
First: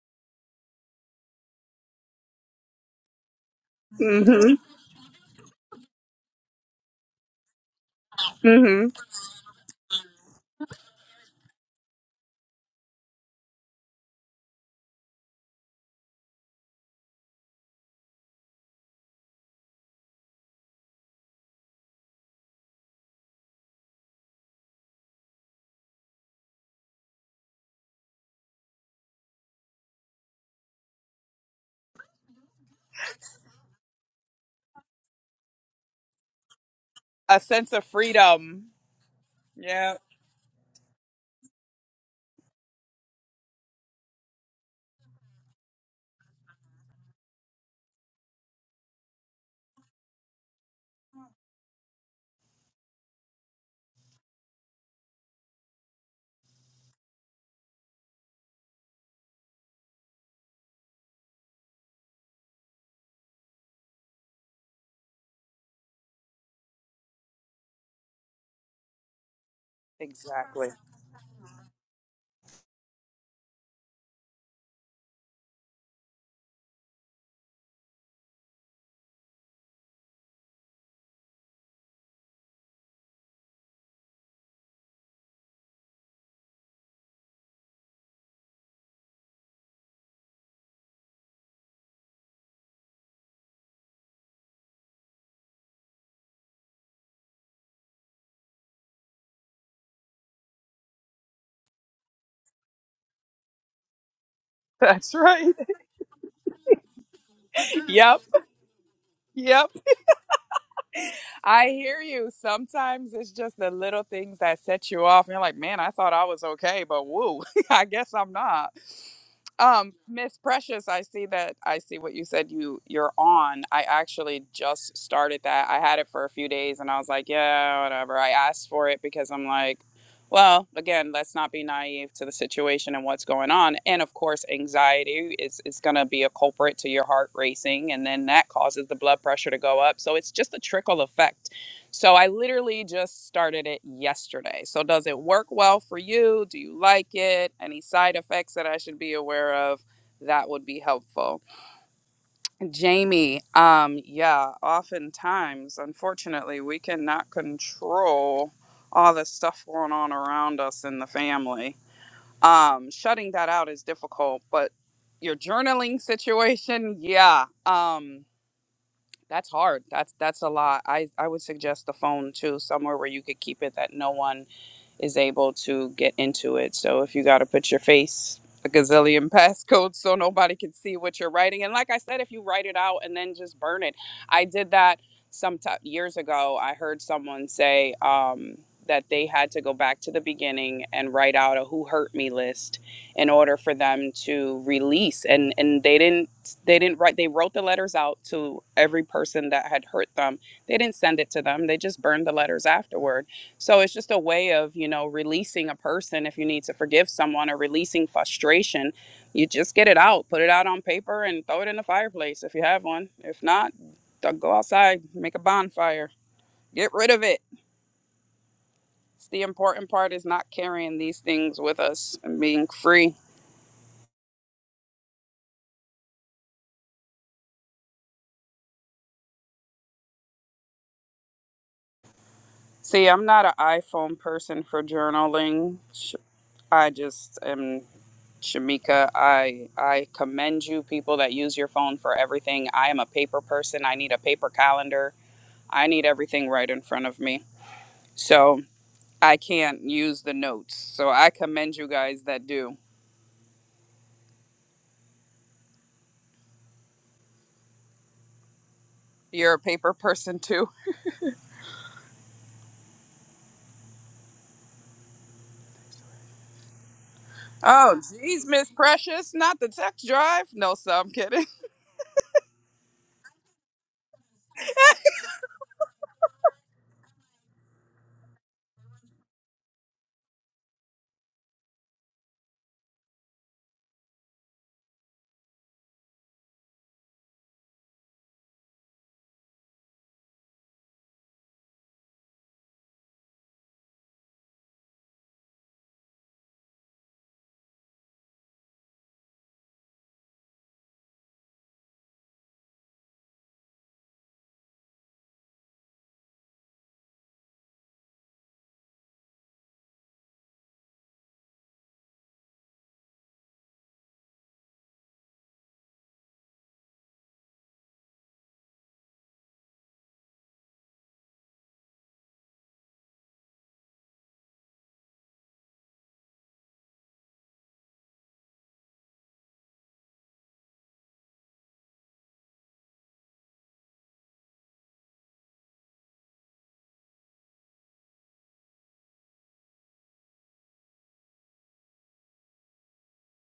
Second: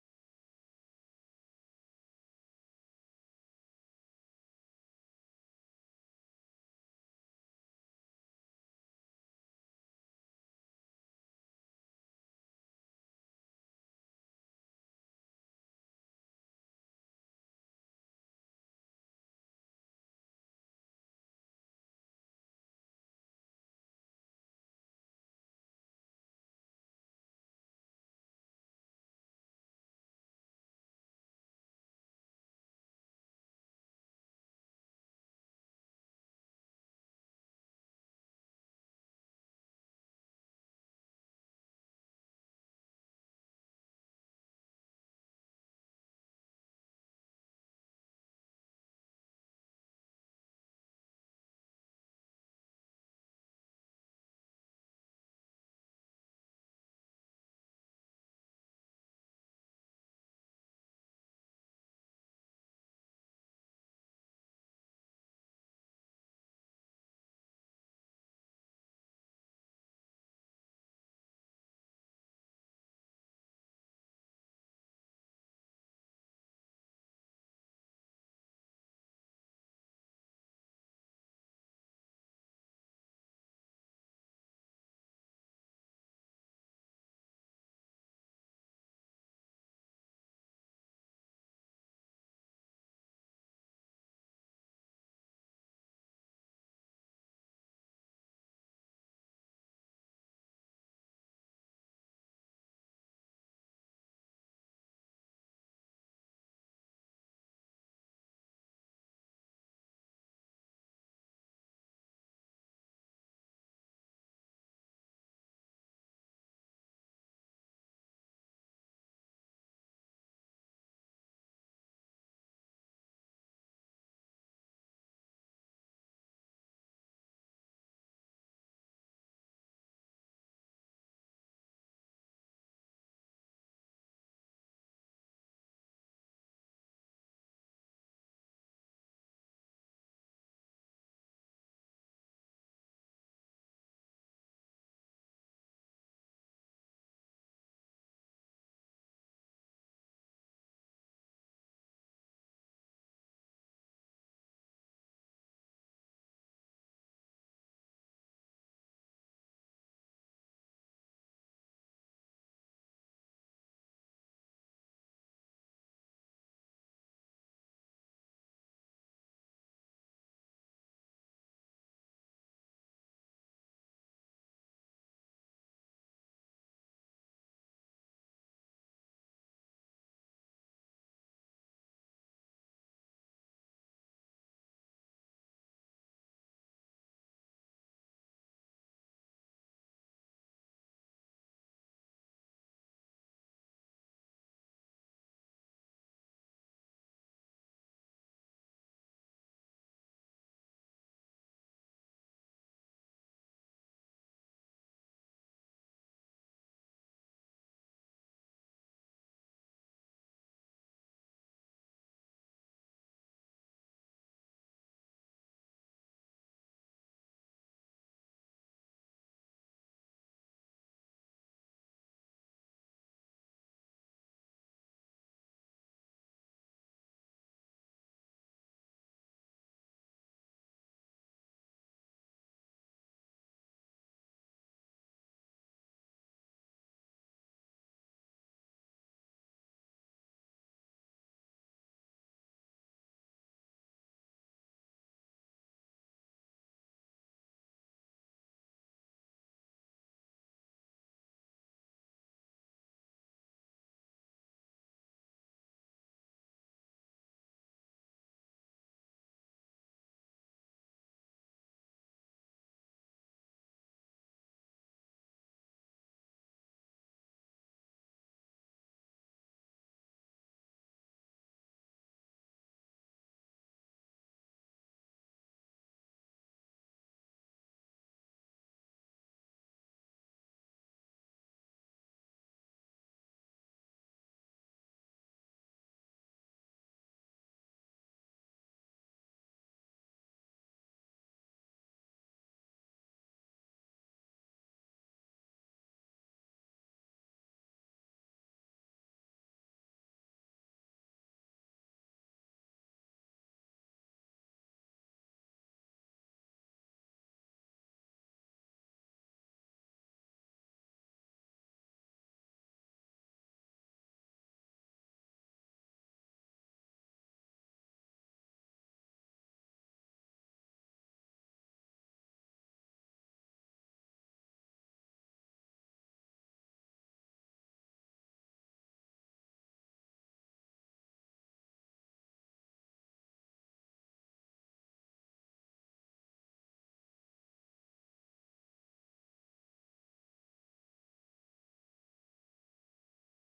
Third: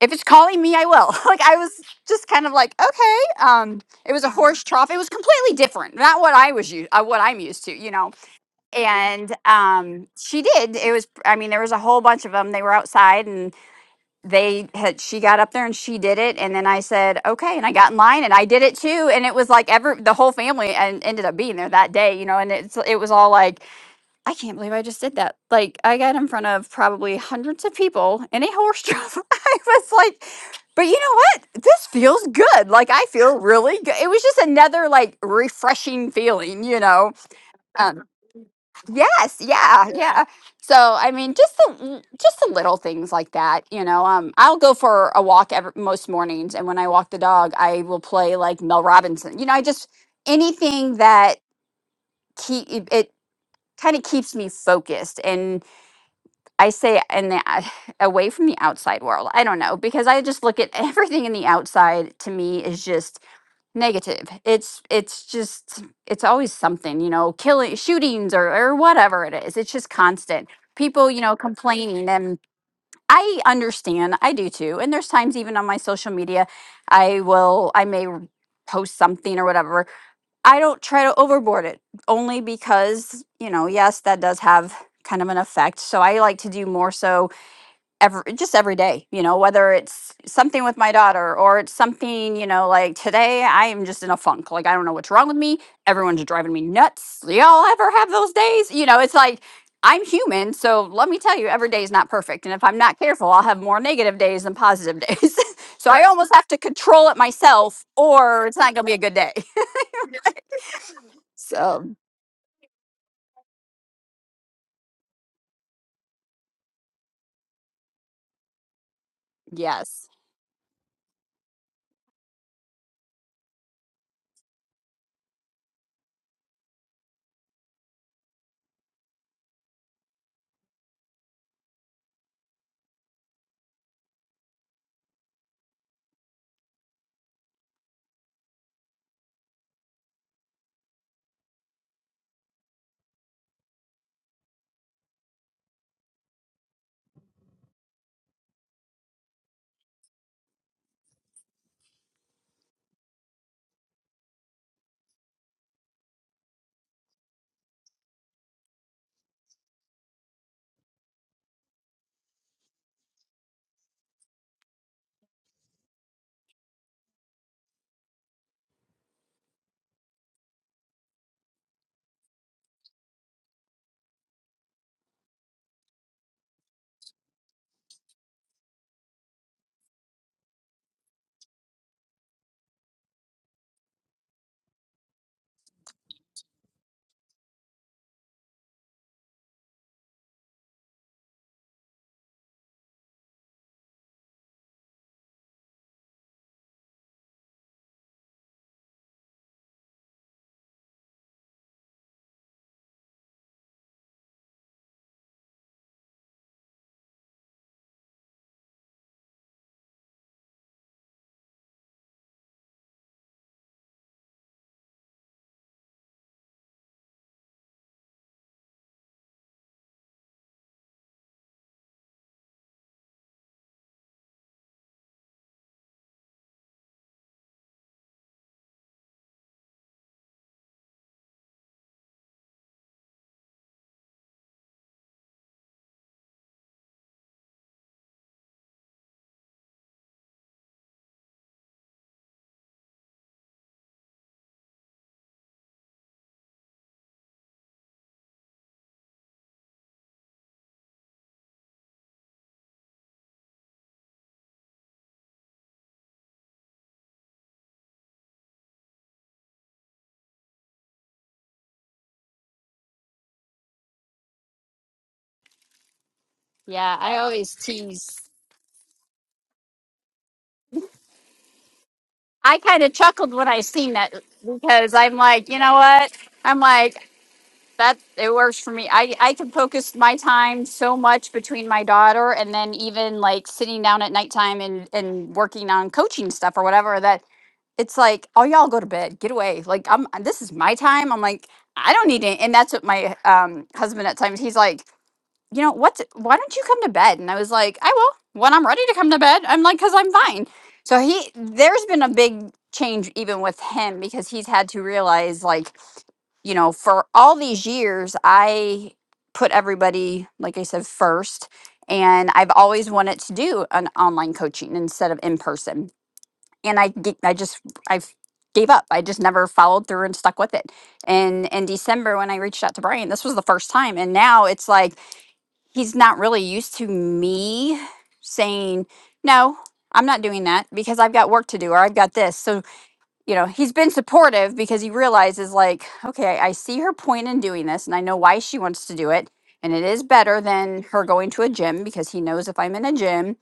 S2: if it's calling me i will like i was just kind of like okay um it was a
S1: Mhm.
S2: horse trough it was completely different not what i was used uh, what i'm used to you know
S1: Mhm.
S2: and um she did it was i mean there was a whole bunch of them they were outside and they had she got up there and she did it and then i said okay and i got in line and i did it too and it was like every the whole family and ended up being there that day you know and it's it was all like i can't believe i just did that like i got in front of probably hundreds of people in a horse trough i was like but you know what this feels good like i feel really good it was just another like refreshing feeling you know
S1: A sense of
S2: Um,
S1: freedom.
S2: Yes, yeah, Yeah.
S1: Yeah,
S2: yeah. So I mean, just the mm, just the little things like that, you know. Um, I'll go for a walk every, most mornings, and when I walk the dog, I will play like Mel Robinson. You know, I just anything that keep it, it kind of keeps me focused, I say and the, uh, away from the outside world. I don't know because I just look at everything in the outside to me is just negative. It's it's just it's always something, you know, killing shootings or or whatever it is. It's just constant.
S1: exactly.
S2: People, you know, complaining and I understand. I do too. And there's times even on my social media I will I may r- post something or whatever I don't try to overboard it only because, you know, yes, that does have kind of an effect. So I like to do more so every just every day, you know, whether it's something with my daughter or it's something, you know, like today I am just in a funk. Like I don't know what's wrong with me. Everyone's driving me nuts. Y'all ever have those days? You know, it's like I'm human, so let me tell you, every day is not perfect. And if I'm not careful, I'll have more negative days than positive
S1: That's
S2: days.
S1: right.
S2: so I Right. almost have to control it myself,
S1: Yep,
S2: or it's not going to be a good day.
S1: yep. I
S2: So,
S1: hear you. Sometimes it's just the little things that set you off. And you're like, man, I thought I was okay, but woo, I guess I'm not. Um,
S2: yes.
S1: Miss Precious, I see that I see what you said you you're on. I actually just started that. I had it for a few days and I was like, yeah, whatever. I asked for it because I'm like well, again, let's not be naive to the situation and what's going on. And of course, anxiety is, is going to be a culprit to your heart racing. And then that causes the blood pressure to go up. So it's just a trickle effect. So I literally just started it yesterday. So does it work well for you? Do you like it? Any side effects that I should be aware of? That would be helpful. Jamie, um, yeah, oftentimes, unfortunately, we cannot control all the stuff going on around us in the family. Um, shutting that out is difficult, but your journaling situation, yeah, um, that's hard. That's that's a lot. I I would suggest the phone too, somewhere where you could keep it that no one is able to get into it. So if you got to put your face a gazillion passcodes so nobody can see what you're writing, and like I said, if you write it out and then just burn it, I did that some ti years ago. I heard someone say um, that they had to go back to the beginning and write out a "Who Hurt Me" list in order for them to release, and and they didn't they didn't write they wrote the letters out to every person that had hurt them. They didn't send it to them. They just burned the letters afterward so it's just a way of, you know, releasing a person if you need to forgive someone or releasing frustration. You just get it out, put it out on paper and throw it in the fireplace if you have one. If not, th- go outside, make a bonfire, get rid of it. It's the important part is not carrying these things with us and being free. See, I'm not an iPhone person for journaling. so I just am Shamika. I I commend you people that use your phone for everything. I am a paper person. I need a paper calendar. I need everything right in front of me. So I can't use the notes. So I commend you guys that do. You're a paper person too.
S2: Yeah, I always
S1: Oh
S2: tease.
S1: geez, Miss Precious, not the text drive. No, so I'm kidding.
S2: I kind of chuckled when I seen that uh, because I'm like, you know what? I'm like, that it works for me. I, I can focus my time so much between my daughter and then even like sitting down at nighttime and, and working on coaching stuff or whatever that it's like, oh, y'all go to bed, get away. Like, I'm this is my time. I'm like, I don't need it. And that's what my um, husband at times, he's like, you know what's? why don't you come to bed and i was like i will when i'm ready to come to bed i'm like because i'm fine so he there's been a big change even with him because he's had to realize like you know for all these years i put everybody like i said first and i've always wanted to do an online coaching instead of in person and i g- i just i gave up i just never followed through and stuck with it and in december when i reached out to brian this was the first time and now it's like he's not really used to me saying no i'm not doing that because i've got work to do or i've got this so you know he's been supportive because he realizes like okay i see her point in doing this and i know why she wants to do it and it is better than her going to a gym because he knows if i'm in a gym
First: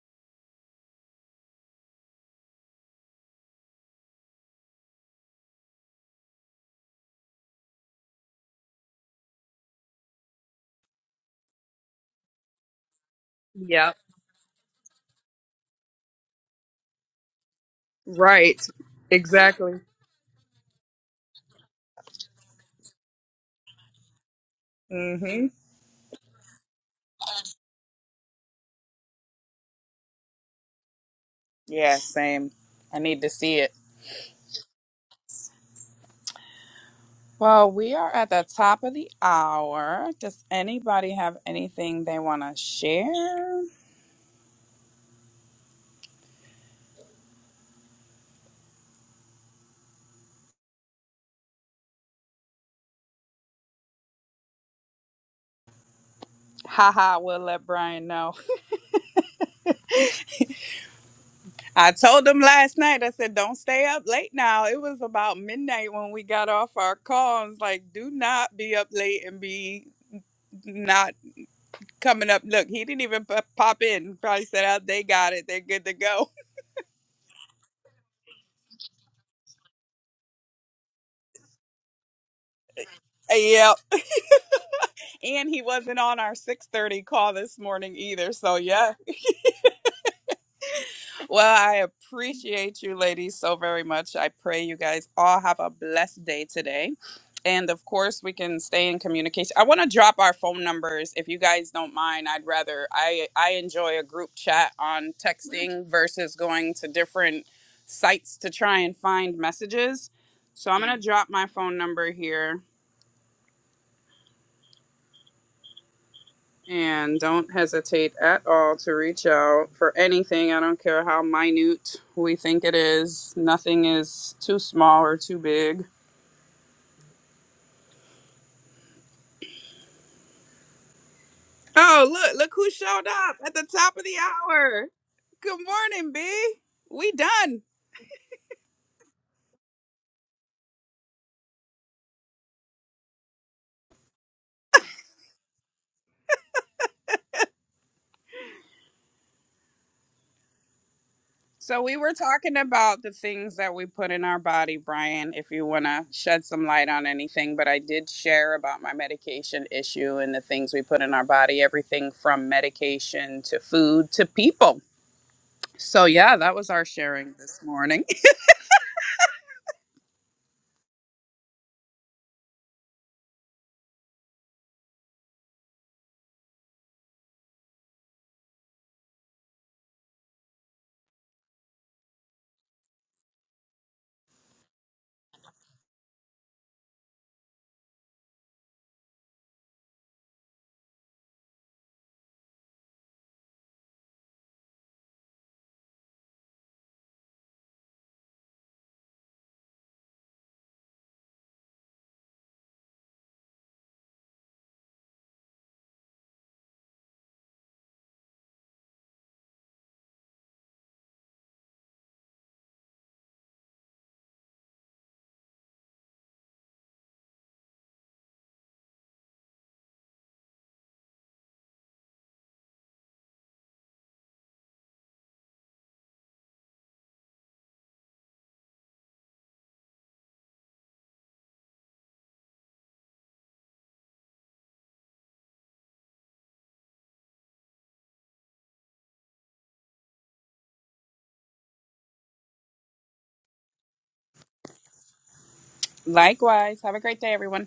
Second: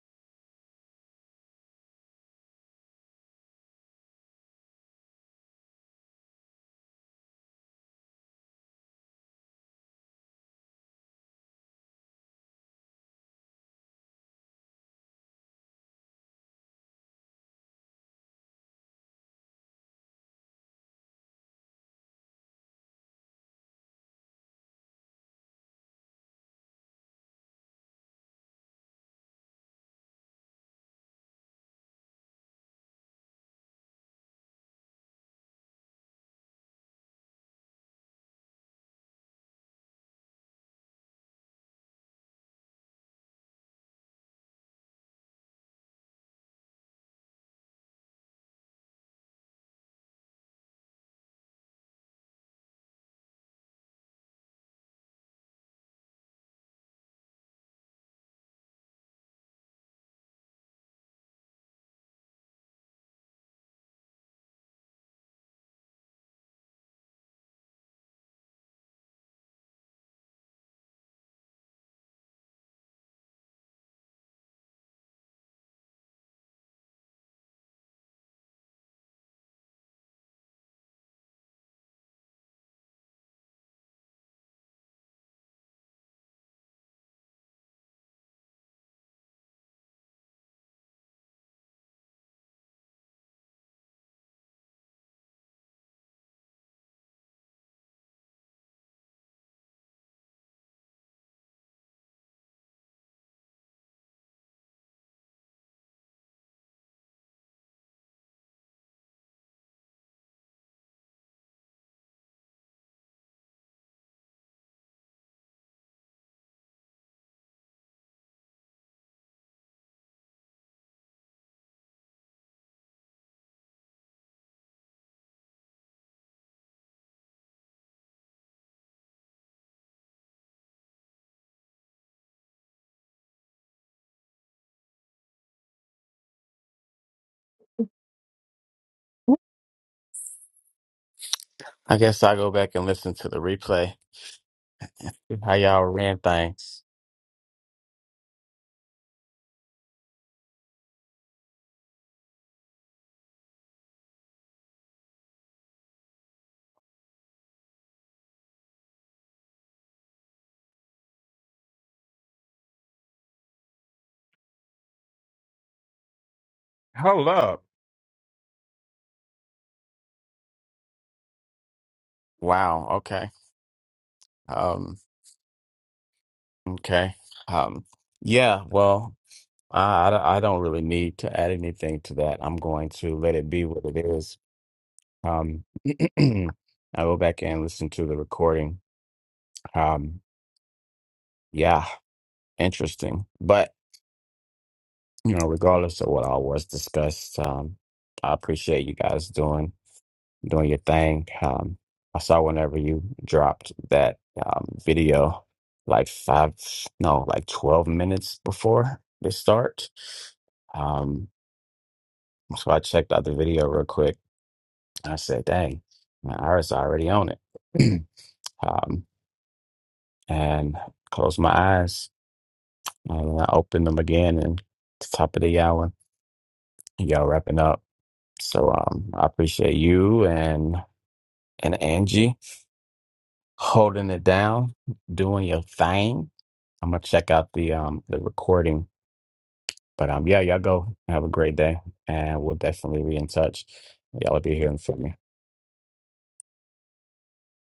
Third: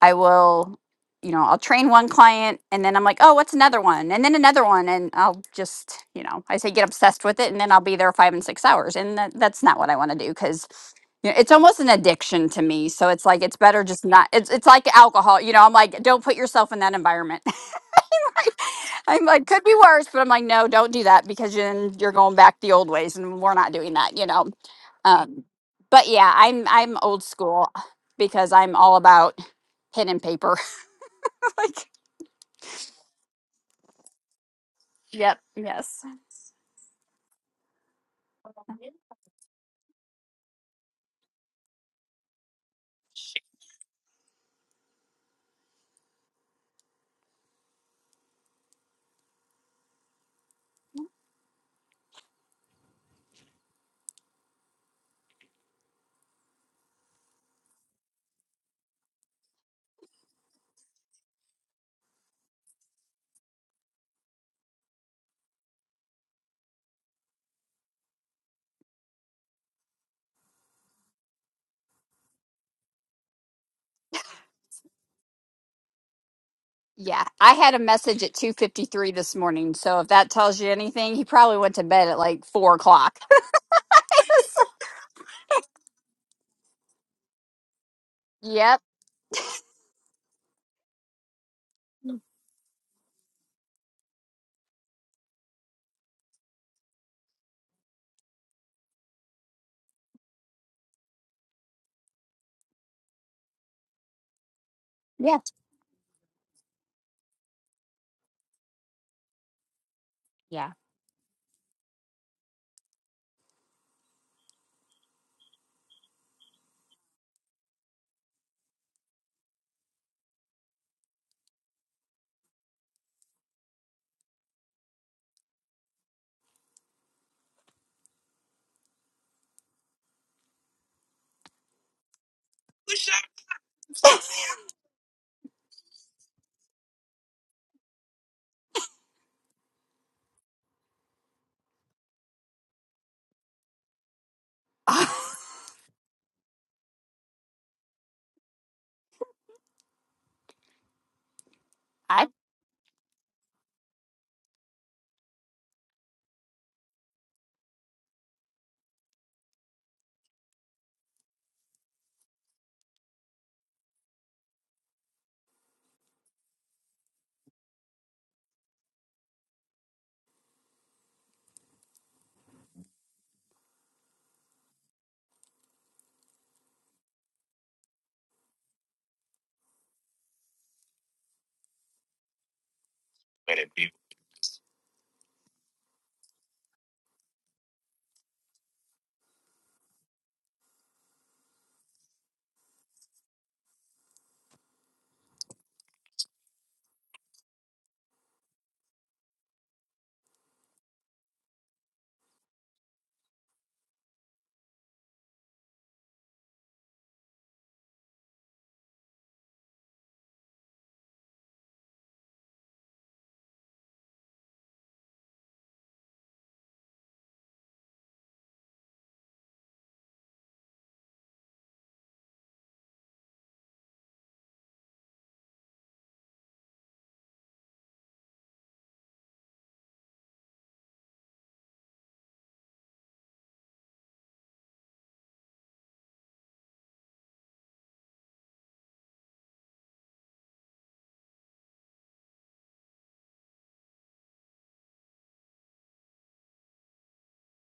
S2: I will, you know, I'll train one client and then I'm like, oh, what's another one? And then another one. And I'll just, you know, I say get obsessed with it and then I'll be there five and six hours. And that, that's not what I want to do because you know, it's almost an addiction to me. So it's like, it's better
S1: Yep.
S2: just not, it's, it's like alcohol. You know, I'm like, don't put yourself in that environment.
S1: Right.
S2: I'm like, could
S1: Exactly.
S2: be worse, but I'm like, no, don't do that because then you're going back the old ways and we're not doing that, you know? Um,
S1: Mm-hmm.
S2: but yeah, I'm, I'm old school because I'm all about pen and paper. like
S1: Yeah, same. I need to see it. Well, we are at the top of the hour. Does anybody have anything they want to share? Haha, we'll let Brian know. I told him last night, I said, don't stay up late now. It was about midnight when we got off our call. I was like, do not be up late and be not coming up. Look, he didn't even p- pop in. Probably said, oh, they got it. They're good to go.
S2: Yeah, I had a message at 2:53 this morning. So if that tells you anything, he probably went to bed at like four o'clock.
S1: yep. And he wasn't on our 630 call this morning either. So,
S2: Yep.
S1: yeah. Well, I appreciate you ladies so very much. I pray you guys all have a blessed day today. And of course, we can stay in communication. I want to drop our phone numbers if you guys don't mind. I'd rather I I enjoy a group chat on
S2: Yeah.
S1: texting versus going to different sites to try and find messages. So
S2: Yeah.
S1: I'm going to drop my phone number here. And don't hesitate at all to reach out for anything. I don't care how minute we think it is. Nothing is too small or too big. Oh, look, look who showed up at the top of the hour. Good morning, B. We done.
S3: I guess I'll go back and listen to the replay. How
S2: I
S3: y'all ran things.
S1: So we were talking about the things that we put in our body, Brian, if you want to shed some light on anything, but I did share about my medication issue and the things we put in our body, everything from medication to food to people So, yeah, that was our
S3: Hold
S1: sharing this
S3: up.
S1: morning.
S3: Wow. Okay. Um, okay. Um, yeah, well, I, I don't I don't really need to add anything to that. I'm going to let it be what it is. Um, I'll go back and listen to the recording. Um, yeah, interesting. But, you know, regardless of what all was discussed, um, I appreciate you guys doing. doing your thing. Um, I saw whenever you dropped that um, video, like five, no, like 12 minutes before they start. Um, so I checked out the video real quick. I said, dang, my iris already on it. um, and closed my eyes. And I opened them again and the top of the hour, y'all wrapping up. So um, I appreciate you and and Angie. holding it down, doing your thing. I'm gonna check out the um the recording. But um yeah, y'all go have a great day and we'll definitely be in touch. Y'all will be hearing from me.
S1: Likewise. Have a great day, everyone.